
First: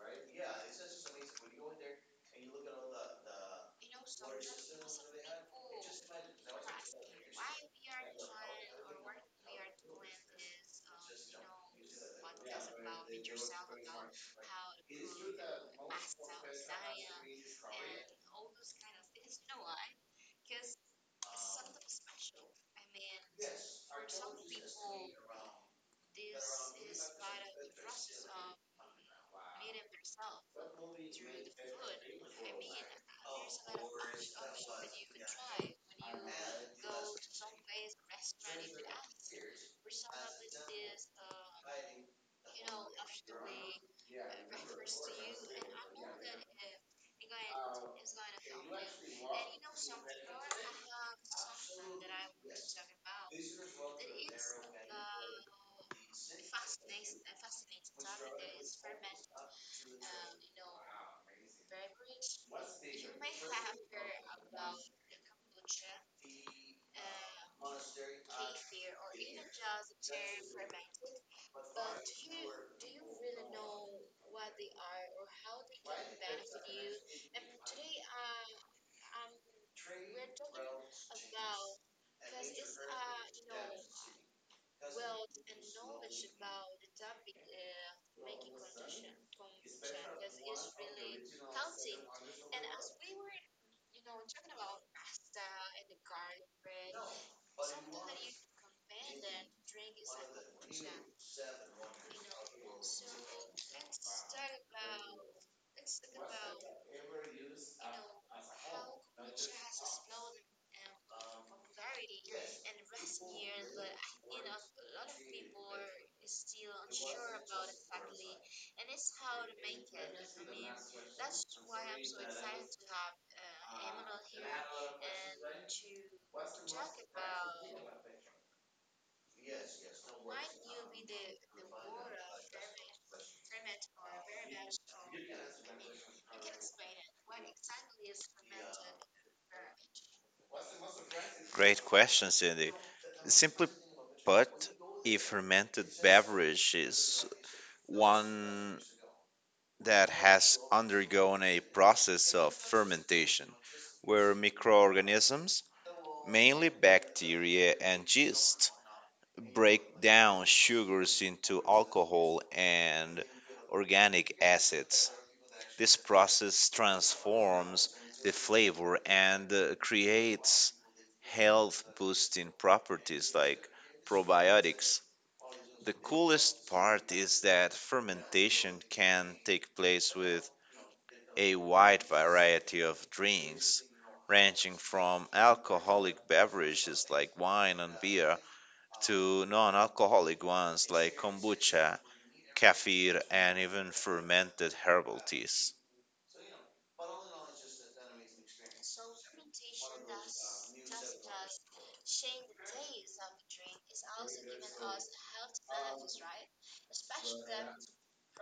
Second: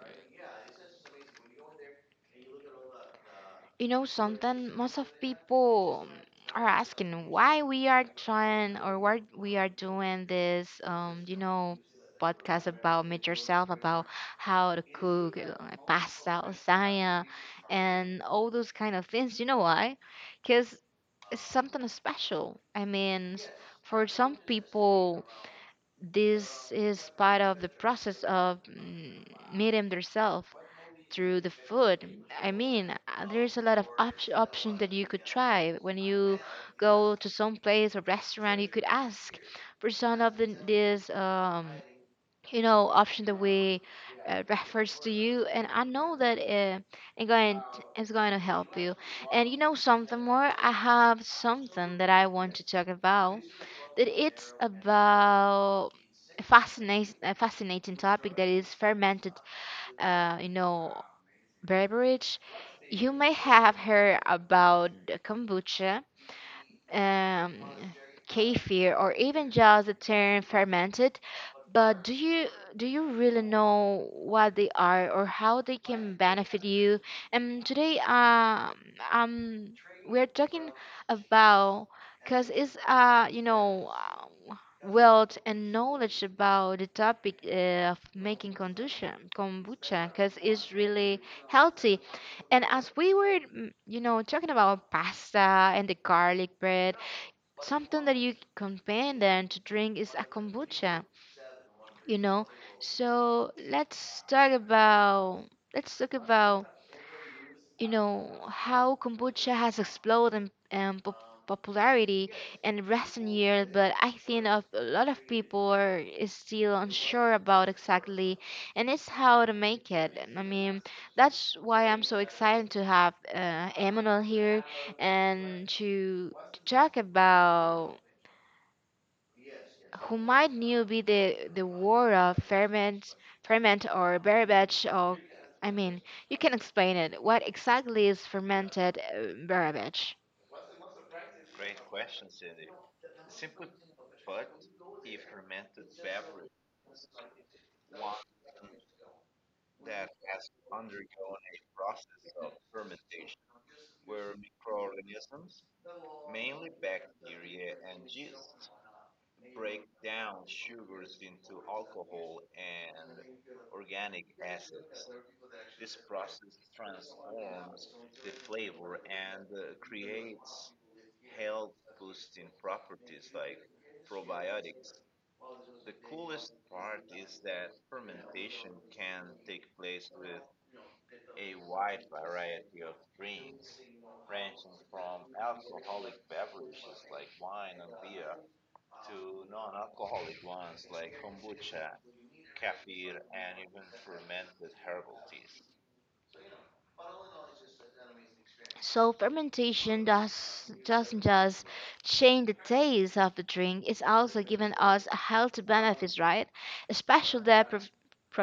you know something, most of people are asking why we are trying or why we are doing this, podcast about Make Yourself, about how to cook like pasta, lasagna, and all those kind of things. You know why? Because it's something special. I mean, for some people, this is part of the process of meeting themselves through the food. I mean, there's a lot of options that you could try. When you go to some place or restaurant, you could ask for some of this, option that we refers to you. And I know that it going it's going to help you. And you know something more? I have something that I want to talk about. That it's about a fascinating topic that is fermented, uh, you know, beverage. You may have heard about the kombucha, um, kefir, or even just the term fermented, but do you really know what they are or how they can benefit you? And today, um, we're talking about because it's. Wealth and knowledge about the topic of making kombucha, because it's really healthy. And as we were, talking about pasta and the garlic bread, something that you compare then to drink is a kombucha, you know. So let's talk about how kombucha has exploded in popularity in recent years, but I think of a lot of people are is still unsure about exactly, and it's how to make it. And I mean, that's why I'm so excited to have Emmanuel here and to talk about who might knew be the word of ferment or barabage or I mean you can explain it. What exactly is fermented barabage?
Great question, Cindy. Simply put, if fermented beverage is one that has undergone a process of fermentation, where microorganisms, mainly bacteria and yeast, break down sugars into alcohol and organic acids. This process transforms the flavor and creates health boosting properties like probiotics. The coolest part is that fermentation can take place with a wide variety of drinks, ranging from alcoholic beverages like wine and beer to non alcoholic ones like kombucha, kefir, and even fermented herbal teas.
So fermentation doesn't just change the taste of the drink, it's also giving us a health benefits, right? Especially the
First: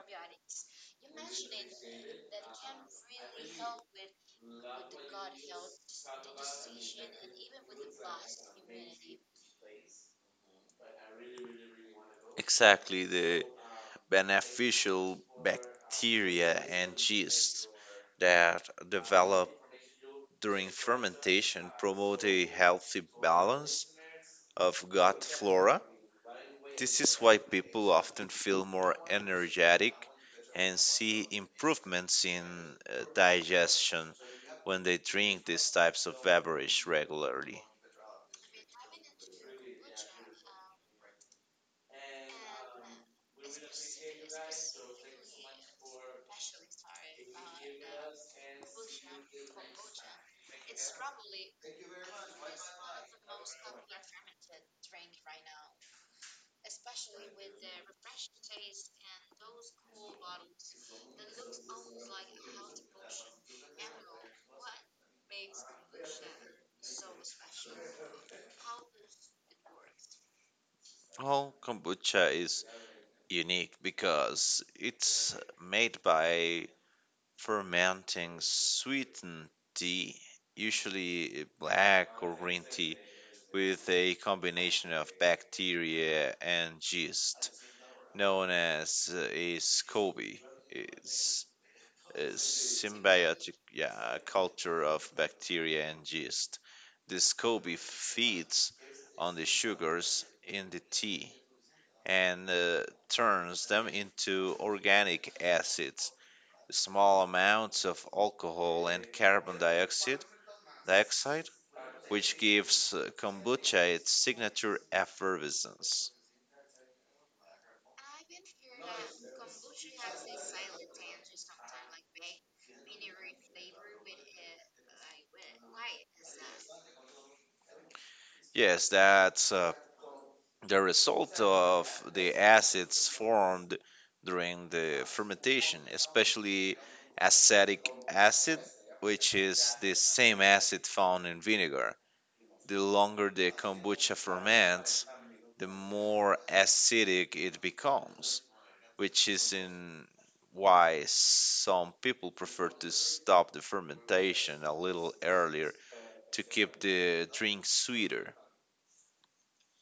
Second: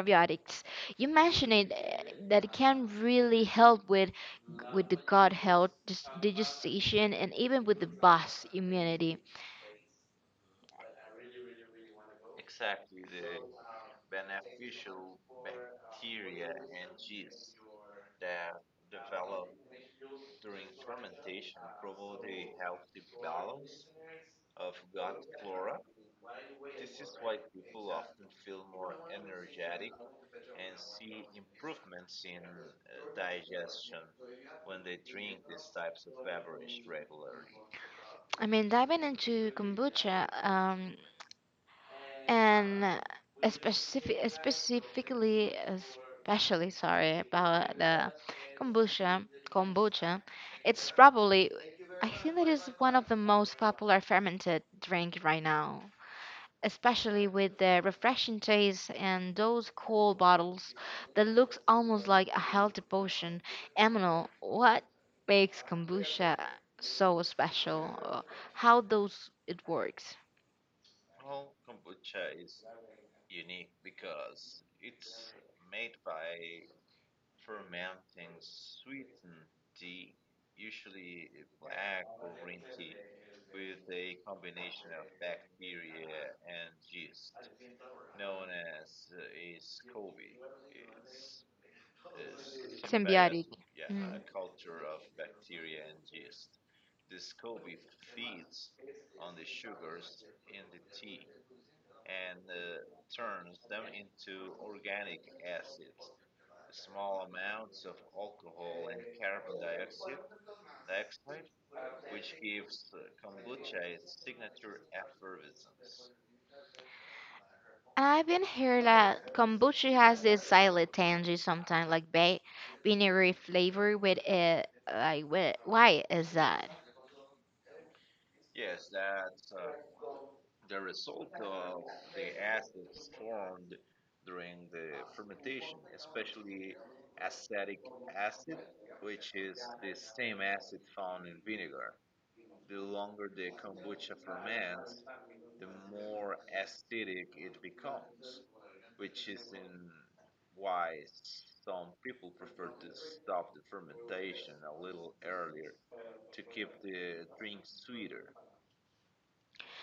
probiotics. You mentioned it that it can really help with the gut health, digestion, and even with the boss immunity.
Exactly, the beneficial bacteria and yeast that develop during fermentation promote a healthy balance of gut flora. This is why people often feel more energetic and see improvements in digestion when they drink these types of beverage regularly.
I mean, diving into kombucha and specifically, especially sorry about the kombucha. Kombucha, it's probably I think that is one of the most popular fermented drink right now, especially with the refreshing taste and those cool bottles that looks almost like a healthy potion. Emmanuel, what makes kombucha so special? How does it works?
Well, kombucha is unique because it's made by fermenting sweetened tea, usually black or green tea, with a combination of bacteria and yeast, known as a SCOBY. It's a
Symbiotic.
symbiotic, yeah,
Mm.
culture of bacteria and yeast. The SCOBY feeds on the sugars in the tea and turns them into organic acids. Small amounts of alcohol and carbon dioxide, which gives kombucha its signature effervescence.
Have been heard that kombucha has this silent tangy, sometimes like vinegar flavor with it. Like, why is that?
Yes, that's the result of the acids formed during the fermentation, especially acetic acid, which is the same acid found in vinegar. The longer the kombucha ferments, the more acidic it becomes, which is in why some people prefer to stop the fermentation a little earlier to keep the drink sweeter.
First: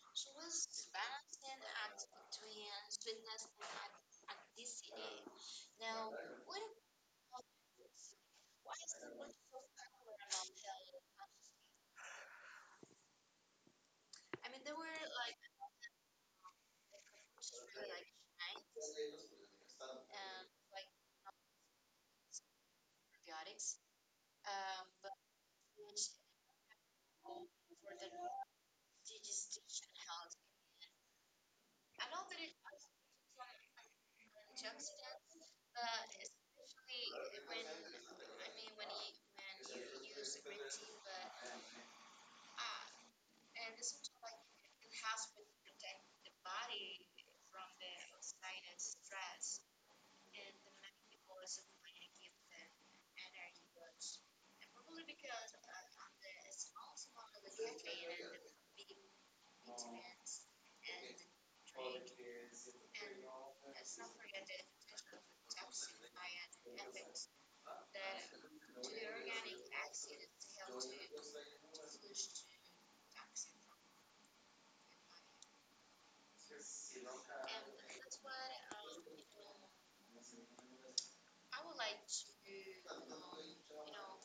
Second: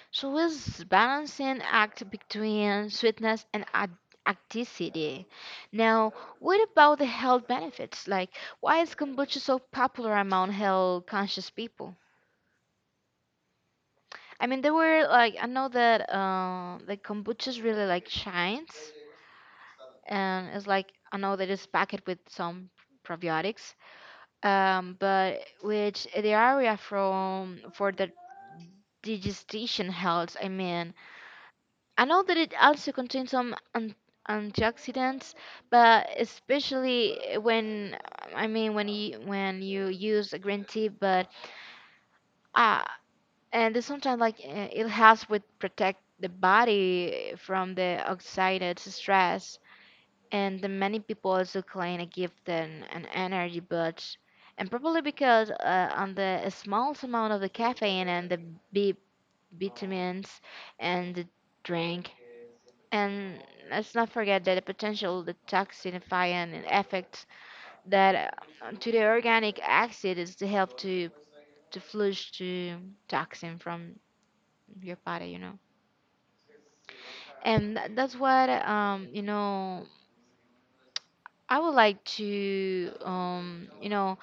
So it's balancing act between sweetness and acticity. Now, what about the health benefits? Like, why is kombucha so popular among health conscious people? I mean, there were like I know that the kombucha's really like shines, and it's like I know that it's packed with some probiotics, but which the area from for the digestion health. I mean, I know that it also contains some antioxidants, but especially when I mean when you use a green tea, but ah, and there's sometimes like it helps with protect the body from the oxidated stress, and the many people also claim it gives them an energy boost. And probably because on the small amount of the caffeine and the b vitamins, and the drink. And let's not forget that the potential detoxifying effects that to the organic acid is to help to flush to toxin from your body. And that's what I would like to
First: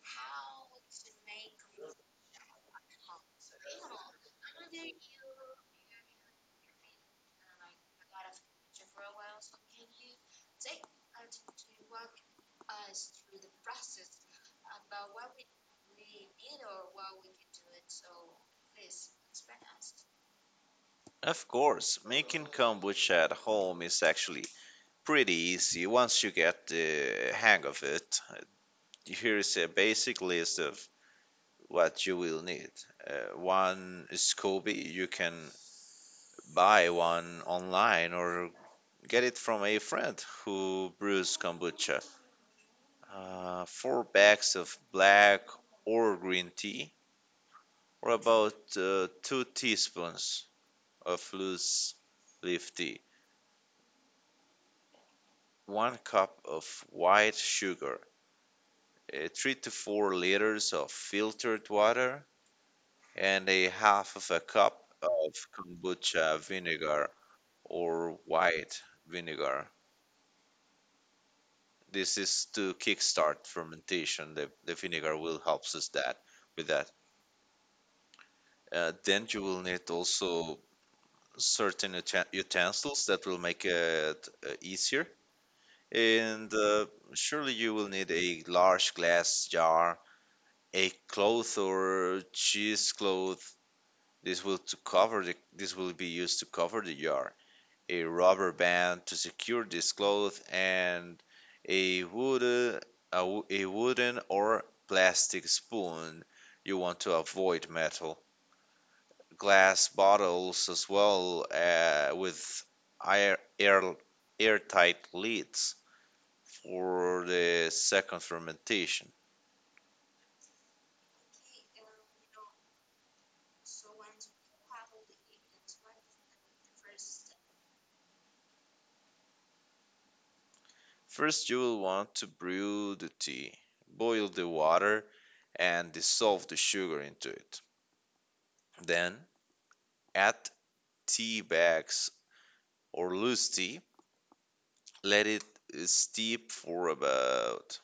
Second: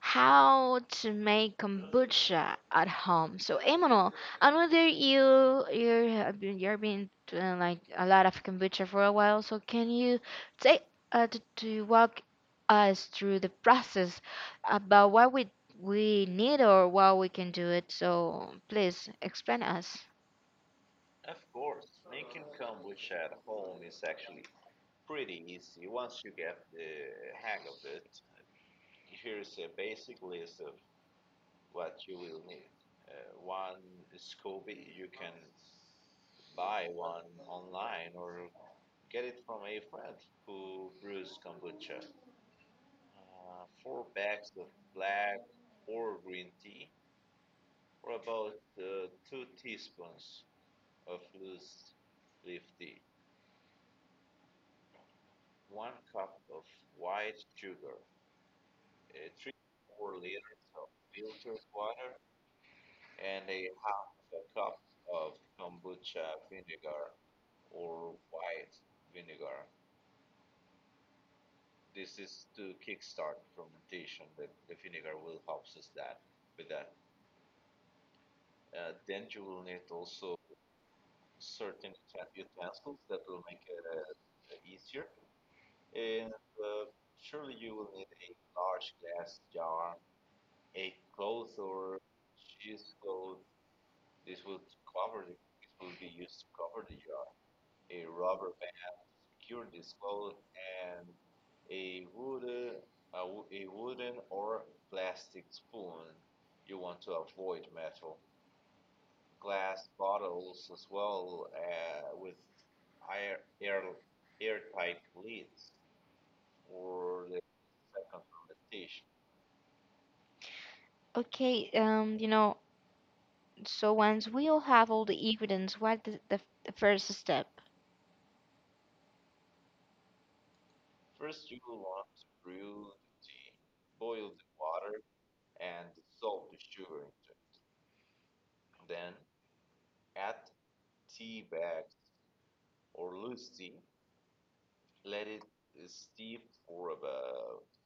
how to make kombucha at home. So, Emmanuel, I know that you're you're been doing like a lot of kombucha for a while. So, can you take to walk us through the process about what we need or what we can do it? So, please explain us.
Of course, making kombucha at home is actually pretty easy once you get the hang of it. Here is a basic list of what you will need. One scoby, you can buy one online or get it from a friend who brews kombucha. Four bags of black or green tea, or about two teaspoons of loose leaf tea, one cup of white sugar, 3 to 4 liters of filtered water, and a half of a cup of kombucha vinegar or white vinegar. This is to kickstart fermentation. The vinegar will helps us that with that. Then you will need also certain utensils that will make it easier. And surely you will need a large glass jar, a cloth or cheesecloth. This will to cover the, this will be used to cover the jar, a rubber band to secure this cloth, and a a wooden or plastic spoon. You want to avoid metal. Glass bottles as well with air, air, airtight lids for the second fermentation.
Okay, so once we all have all the evidence, what the first step?
First, you will want to brew the tea. Boil the water and dissolve the sugar into it. Then add tea bags or loose tea. Let it steep for about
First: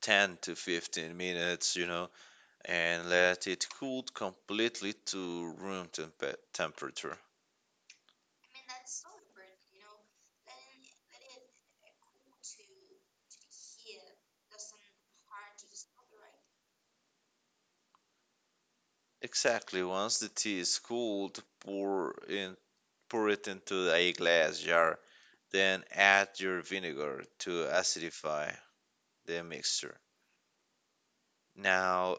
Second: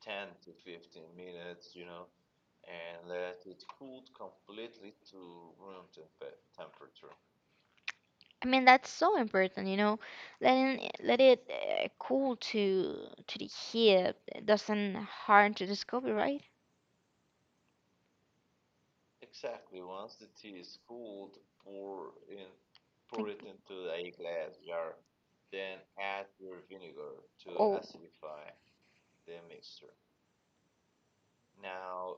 10 to 15 minutes, you know, and let it cool completely to room temperature.
I mean that's so important. Let it cool to the heat doesn't harm to the scoby, right? Like,
Exactly, once the tea is cooled, pour it into a
Like
glass jar, then add your vinegar to
oh,
acidify the mixture. Now,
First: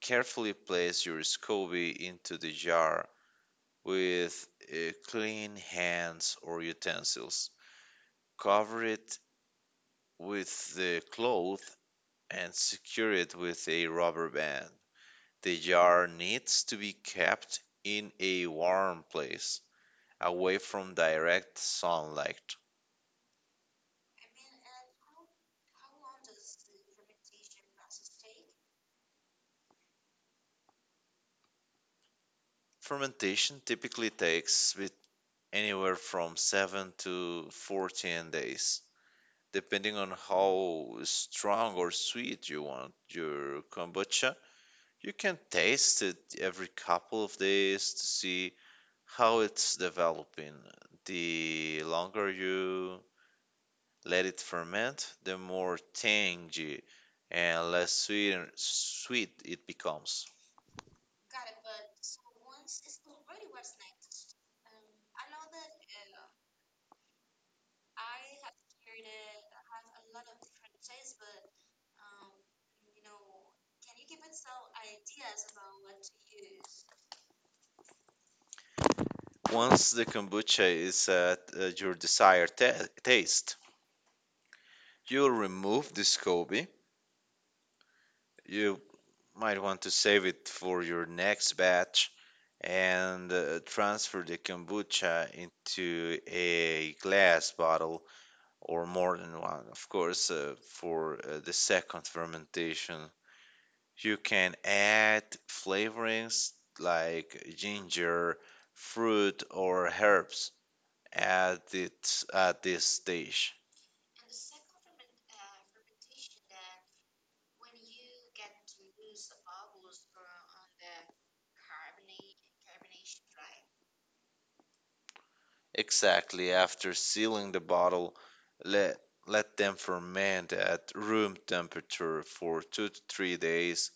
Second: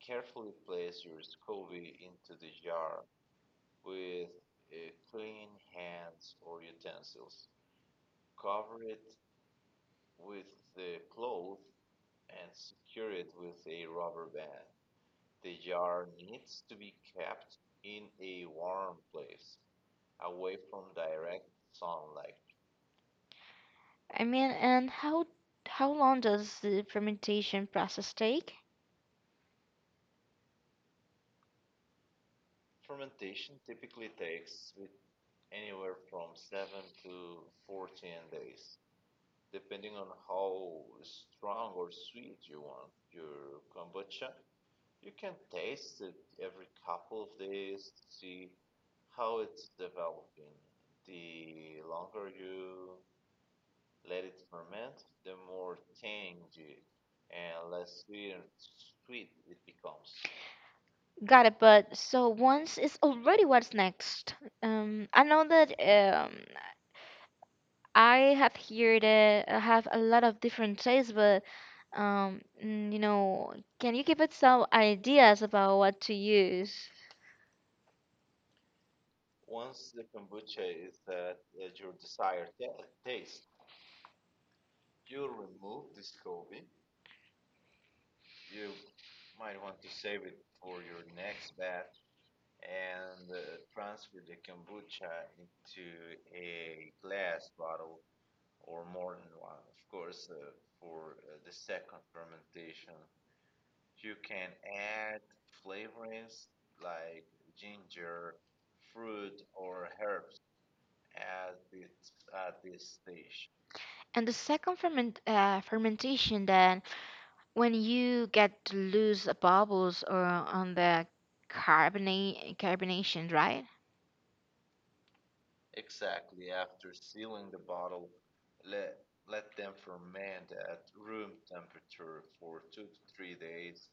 carefully place your SCOBY into the jar with clean hands or utensils. Cover it with the cloth, and secure it with a rubber band. The jar needs to be kept in a warm place, away from direct sunlight.
I mean, and how long does the fermentation process take?
Fermentation typically takes anywhere from 7 to 14 days, depending on how strong or sweet you want your kombucha. You can taste it every couple of days to see how it's developing. The longer you let it ferment, the more tangy and less sweet it becomes.
Got it, but so once it's already what's next. I know that I have heard it, I have a lot of different tastes, but um, mm, you know, can you give us some ideas about what to use?
Once the kombucha is at your desired taste, you'll remove the SCOBY. You might want to save it for your next batch and transfer the kombucha into a glass bottle or more than one. Of course, for the second fermentation, you can add flavorings like ginger, fruit, or herbs at this stage.
And the second fermentation, then, when you get to lose the bubbles or on the carbonate carbonation, right?
Exactly, after sealing the bottle, let let them ferment at room temperature for 2 to 3 days.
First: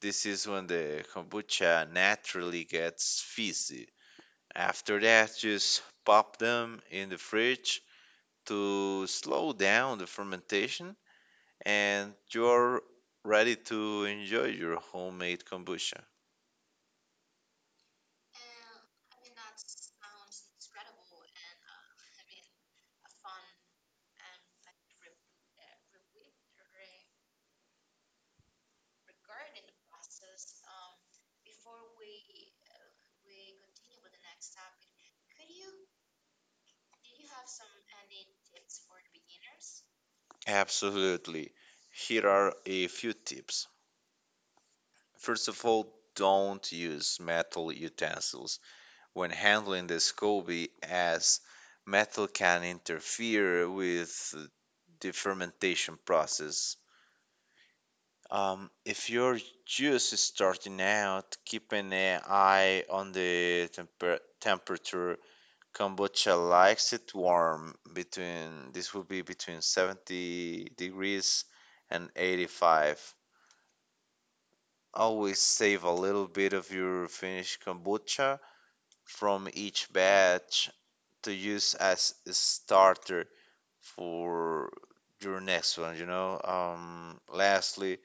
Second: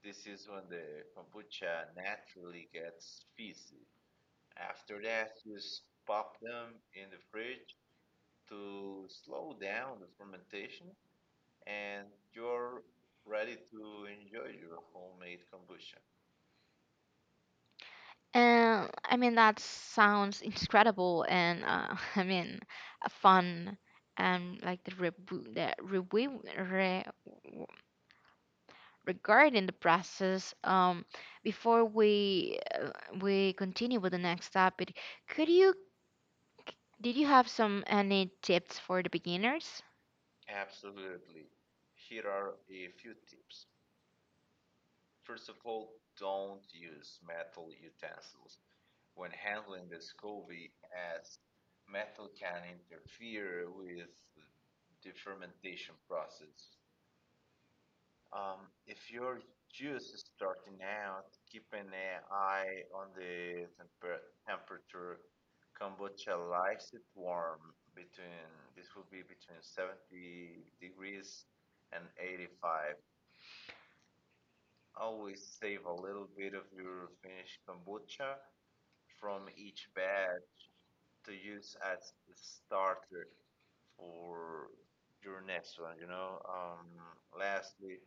This is when the kombucha naturally gets fizzy. After that, just pop them in the fridge to slow down the fermentation, and you're ready to enjoy your homemade kombucha.
And I mean that sounds incredible, and I mean a fun and like the rebu regarding the process before we we continue with the next topic. Could you Did you have some any tips for the beginners?
Absolutely. Here are a few tips. First of all, don't use metal utensils when handling the SCOBY, as metal can interfere with the fermentation process. If you're just starting out, keep an eye on the temperature. Kombucha likes it warm, between this will be between 70 degrees and 85. Always save a little bit of your finished kombucha from each batch to use as a starter for your next one, you know. Lastly,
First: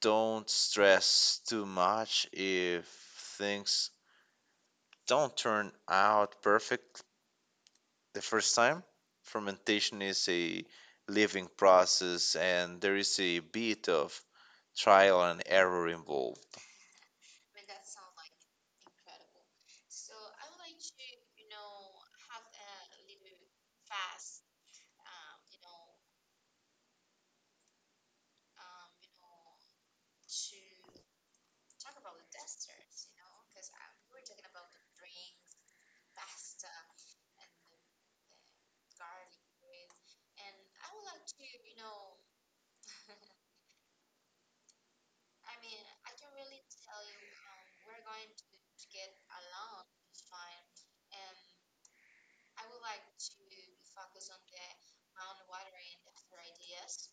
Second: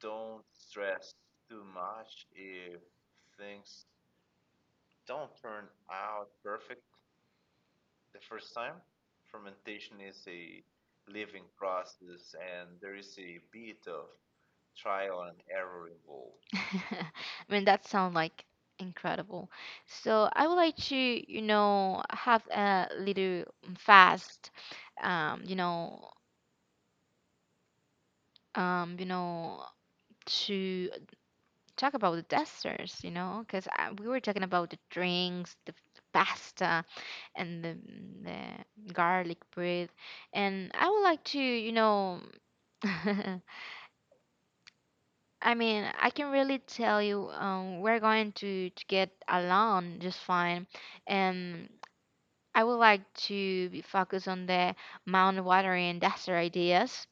don't stress too much if things don't turn out perfect the first time. Fermentation is a living process and there is a bit of trial and error involved.
I mean that sounds like incredible, so I would like to have a little fast, um, you know um, you know to talk about the desserts, because we were talking about the drinks, the pasta, and the garlic bread, and I would like to I mean I can really tell you we're going to get along just fine, and I would like to be focused on the mountain watering and desert ideas.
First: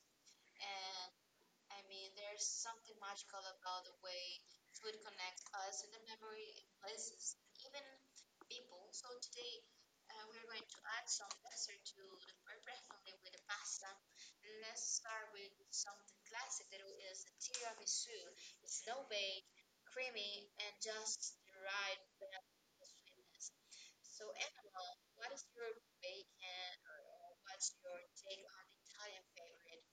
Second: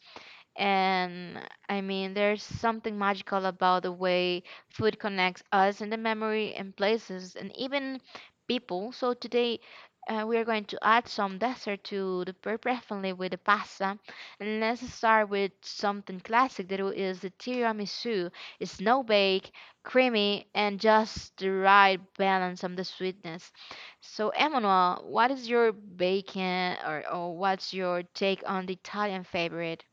And I mean, there's something magical about the way food connects us in the memory and places and even people. So today we are going to add some dessert to the purple family with the pasta. And let's start with something classic that is the tiramisu. It's snow bake, creamy, and just the right balance of the sweetness. So, Emmanuel, what is your bacon or what's your take on the Italian favorite?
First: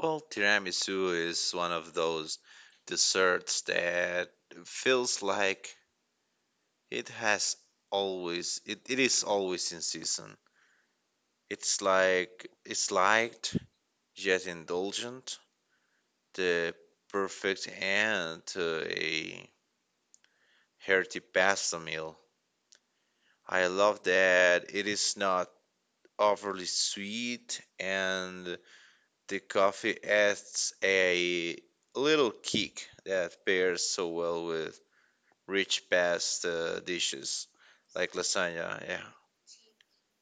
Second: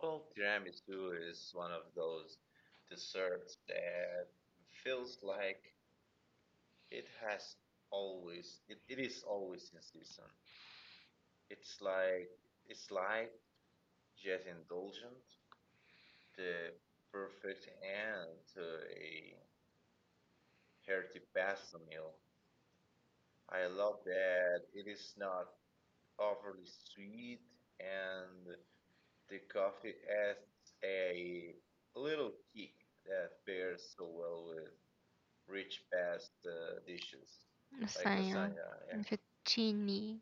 Well, tiramisu is one of those desserts that feels like it has it, it is always in season. It's like it's light yet indulgent, the perfect end to a hearty pasta meal. I love that it is not overly sweet and the coffee adds a little kick that pairs so well with rich pasta dishes
Like
like
Lasagna,
lasagna.
and
Yeah,
fettuccine.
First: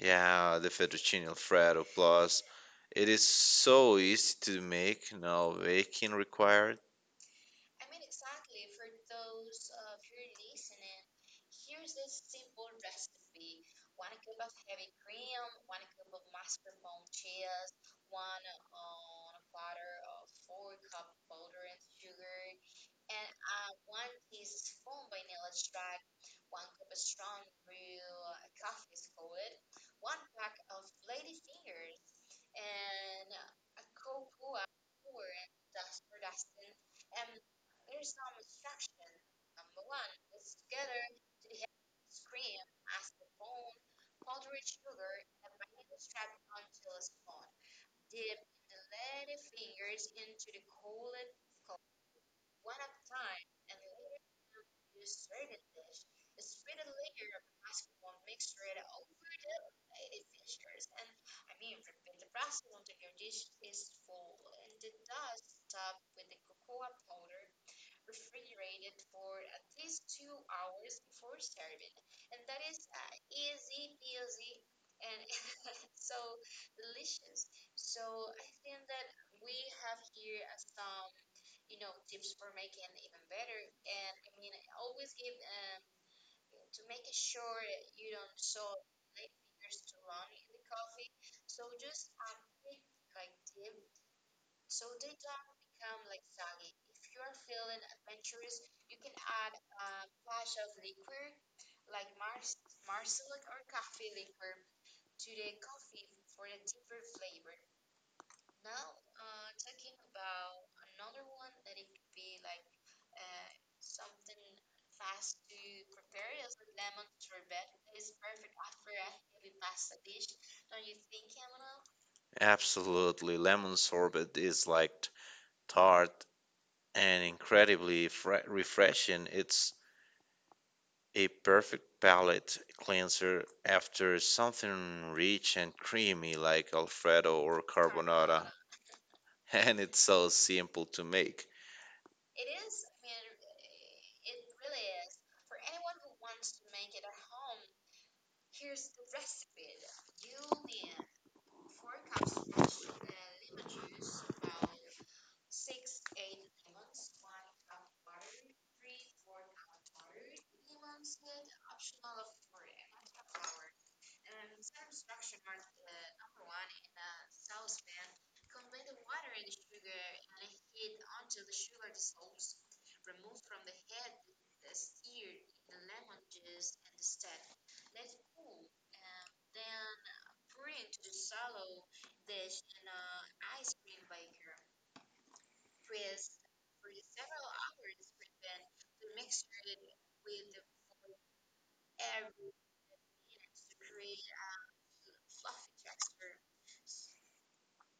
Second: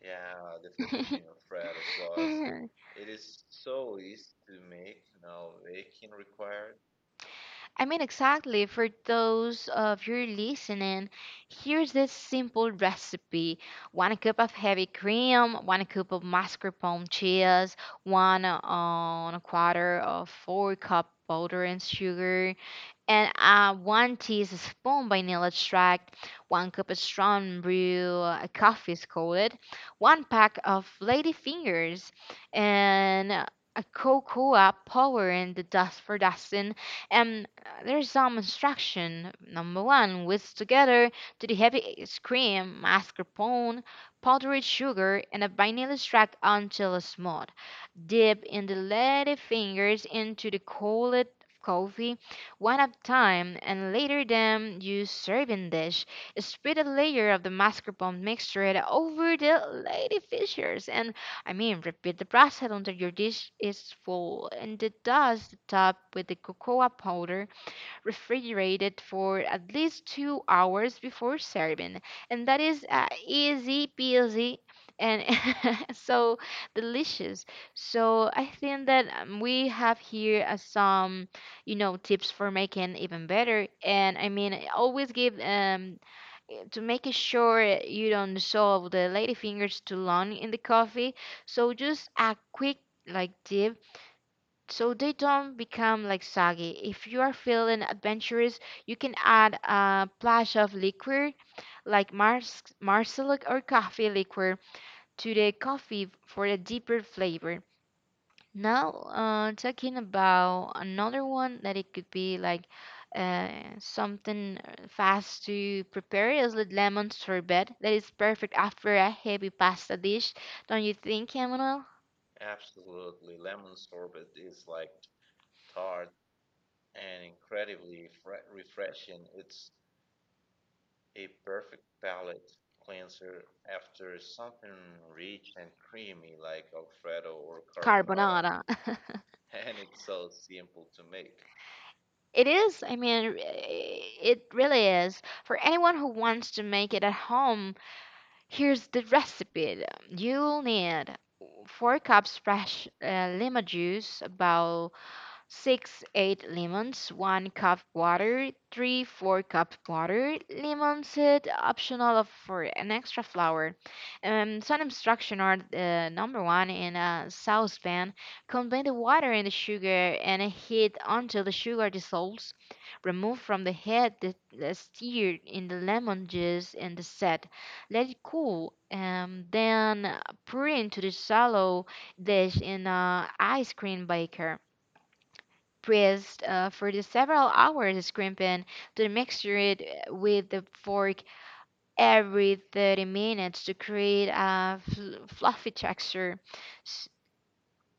yeah, the fettuccine alfredo plus.
Sauce.
It is so easy to make, no baking required.
I mean, exactly. For those of you listening, here's this simple recipe: 1 cup of heavy cream, 1 cup of mascarpone cheese, one on a quarter of four cup butter and sugar, and 1 teaspoon vanilla extract, 1 cup of strong brew, coffee is coated, 1 pack of ladyfingers, and a cocoa powder in the dust for dusting. And there's some instruction. Number one, whisk together to the heavy cream, mascarpone, powdered sugar, and a vanilla extract until it's smooth. Dip in the leady fingers into the cold coffee one at a time and later them use serving dish. Spread a layer of the mascarpone mixture over the lady fingers, and I mean repeat the process until your dish is full, and dust the top with the cocoa powder. Refrigerated for at least 2 hours before serving. And that is easy peasy, and so delicious. So I think that we have here some, tips for making even better. And I mean, always give to make sure you don't dissolve the lady fingers too long in the coffee. So just a quick like tip so they don't become like soggy. If you are feeling adventurous, you can add a splash of liquor like marsala or coffee liquor to the coffee for a deeper flavor. Now, talking about another one that it could be like uh, something fast to prepare is with lemon sorbet that is perfect after a heavy pasta dish, don't you think, Emmanuel?
Absolutely, lemon sorbet is like tart, and incredibly refreshing. It's a perfect palate
Cleanse
cleanser
after
after something rich
and
and creamy like Alfredo or carbonara,
Carbonara.
and it's so simple to make.
It is, I mean, it really is. For anyone who wants to make it at home, here's the recipe. You'll need 4 cups fresh lima juice, about six eight lemons, 1 cup water, three four cup water, lemon seed optional for an extra flour. Some instruction are number one, in a saucepan combine the water and the sugar and heat until the sugar dissolves. Remove from the head the steer in the lemon juice and the set. Let it cool, then pour into the shallow dish in a ice cream baker. Braised for the several hours, scrimping the mixture it with the fork every 30 minutes to create a fluffy texture. S-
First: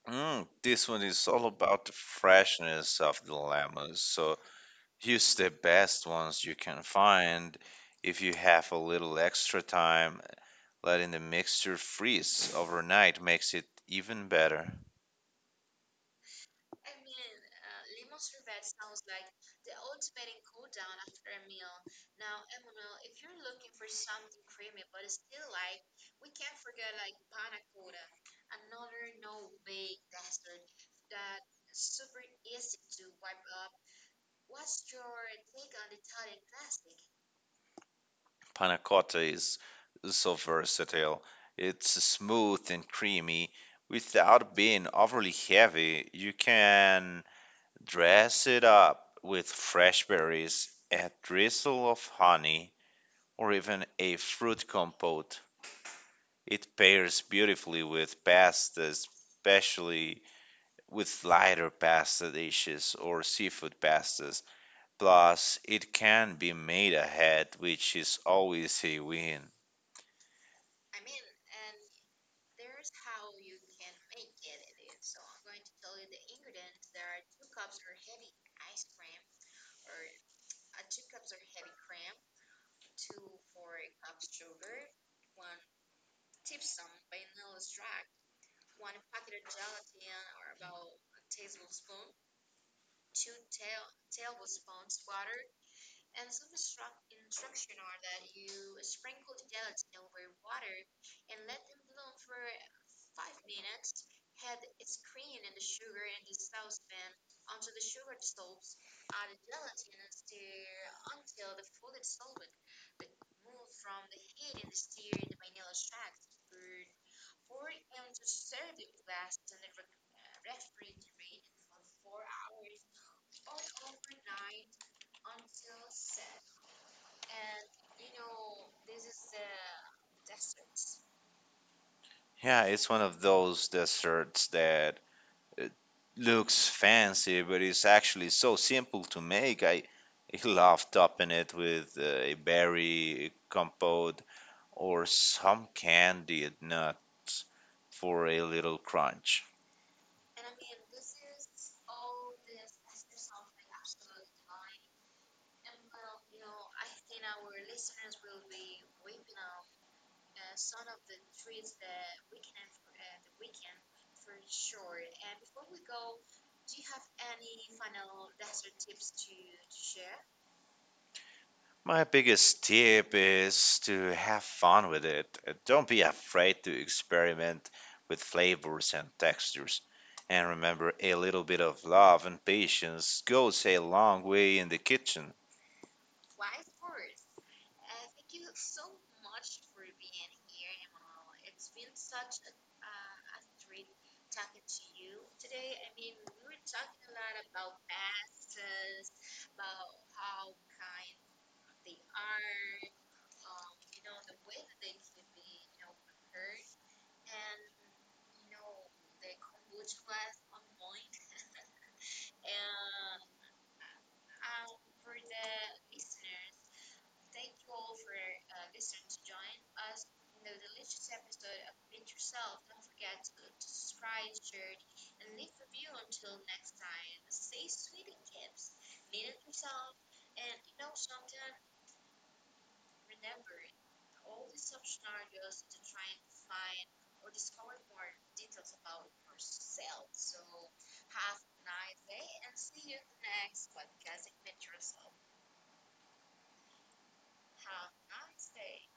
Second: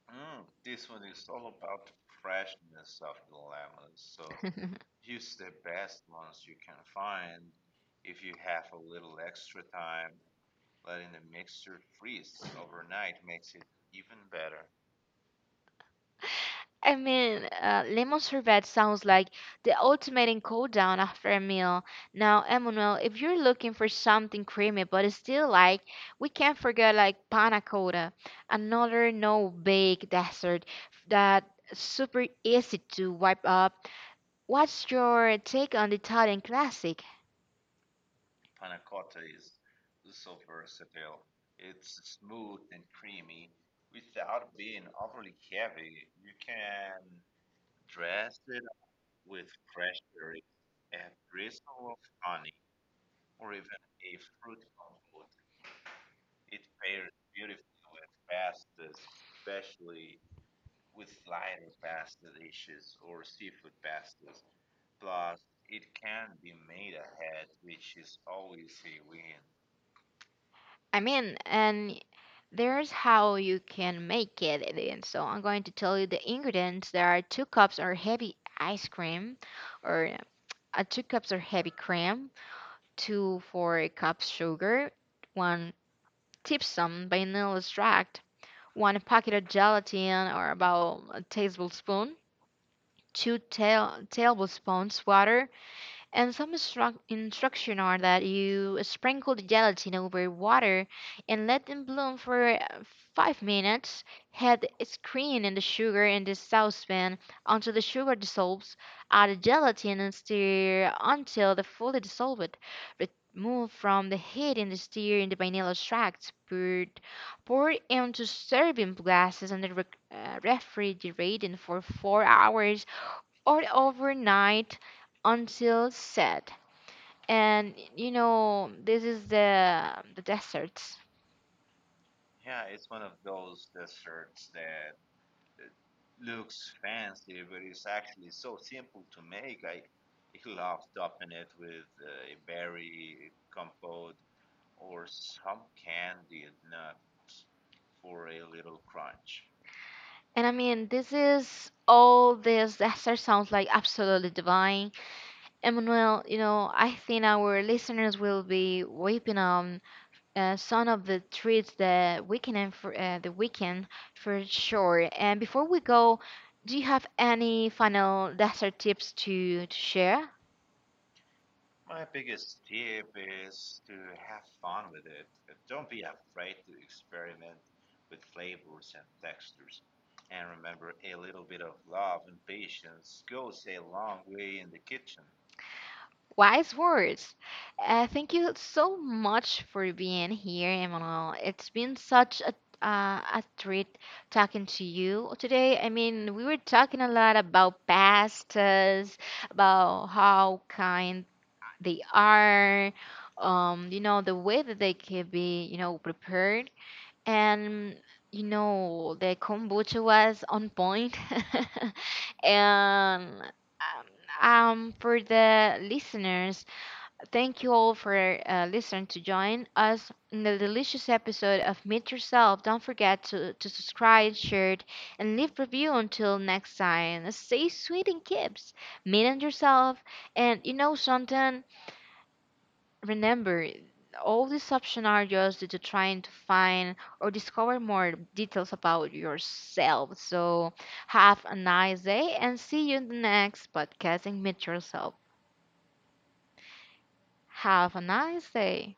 Mm, this one is all about the freshness of the lemons, so use the best ones you can find. If you have a little extra time, letting the mixture freeze overnight makes it even better.
I mean, lemon sorbet sounds like the ultimate in cool down after a meal. Now, Emmanuel, if you're looking for something creamy but it's still like, we can't forget like panna cotta, another no bake dessert that super easy to wipe up. What's your take on the Italian classic?
Panna cotta is so versatile. It's smooth and creamy without being overly heavy. You can dress it up with fresh berries, a drizzle of honey, or even a fruit compote. It pairs beautifully with pastas, especially with lighter pasta dishes or seafood pastas. Plus, it can be made ahead, which is always a win.
I mean, and there's how you can make it. And so I'm going to tell you the ingredients. There are 2 cups or heavy ice cream, or 2 cups or heavy cream, two four cups sugar, 1 teaspoon vanilla extract, 1 packet of gelatin, or about a tablespoon, two tablespoons water. And some instruction are that you sprinkle the gelatin over water and let them bloom for 5 minutes. Head is cream and the sugar in the saucepan until the sugar dissolves. Add the gelatin and stir until the fully dissolved. Remove from the heat and stir in the vanilla extract. Pour into serving glasses and then refrigerate in for 4 hours or overnight until set. And you know, this is the deserts.
Yeah, it's one of those desserts that uh, looks fancy, but it's actually so simple to make. I love topping it with a berry compote or some candied nuts for a little crunch.
And I mean, this is all this desert sounds like absolutely divine. Emmanuel, you know, I think our listeners will be weeping on some of the treats the weekend and for the weekend for sure. And before we go, do you have any final desert tips to share?
My biggest tip is to have fun with it. Don't be afraid to experiment with flavors and textures. And remember, a little bit of love and patience goes a long way in the kitchen.
Wise words. Thank you so much for being here, Emmanuel. It's been such a treat talking to you today. I mean, we were talking a lot about pastors, about how kind they are, the way that they can be, prepared, and the kombucha was on point, and for the listeners. Thank you all for listening to join us in the delicious episode of Meet Yourself. Don't forget to subscribe, share, it, and leave review until next time. Stay sweet and kips. Meet on yourself. And you know something? Remember, all these options are just to trying to find or discover more details about yourself. So have a nice day and see you in the next podcast and meet yourself. Have a nice day.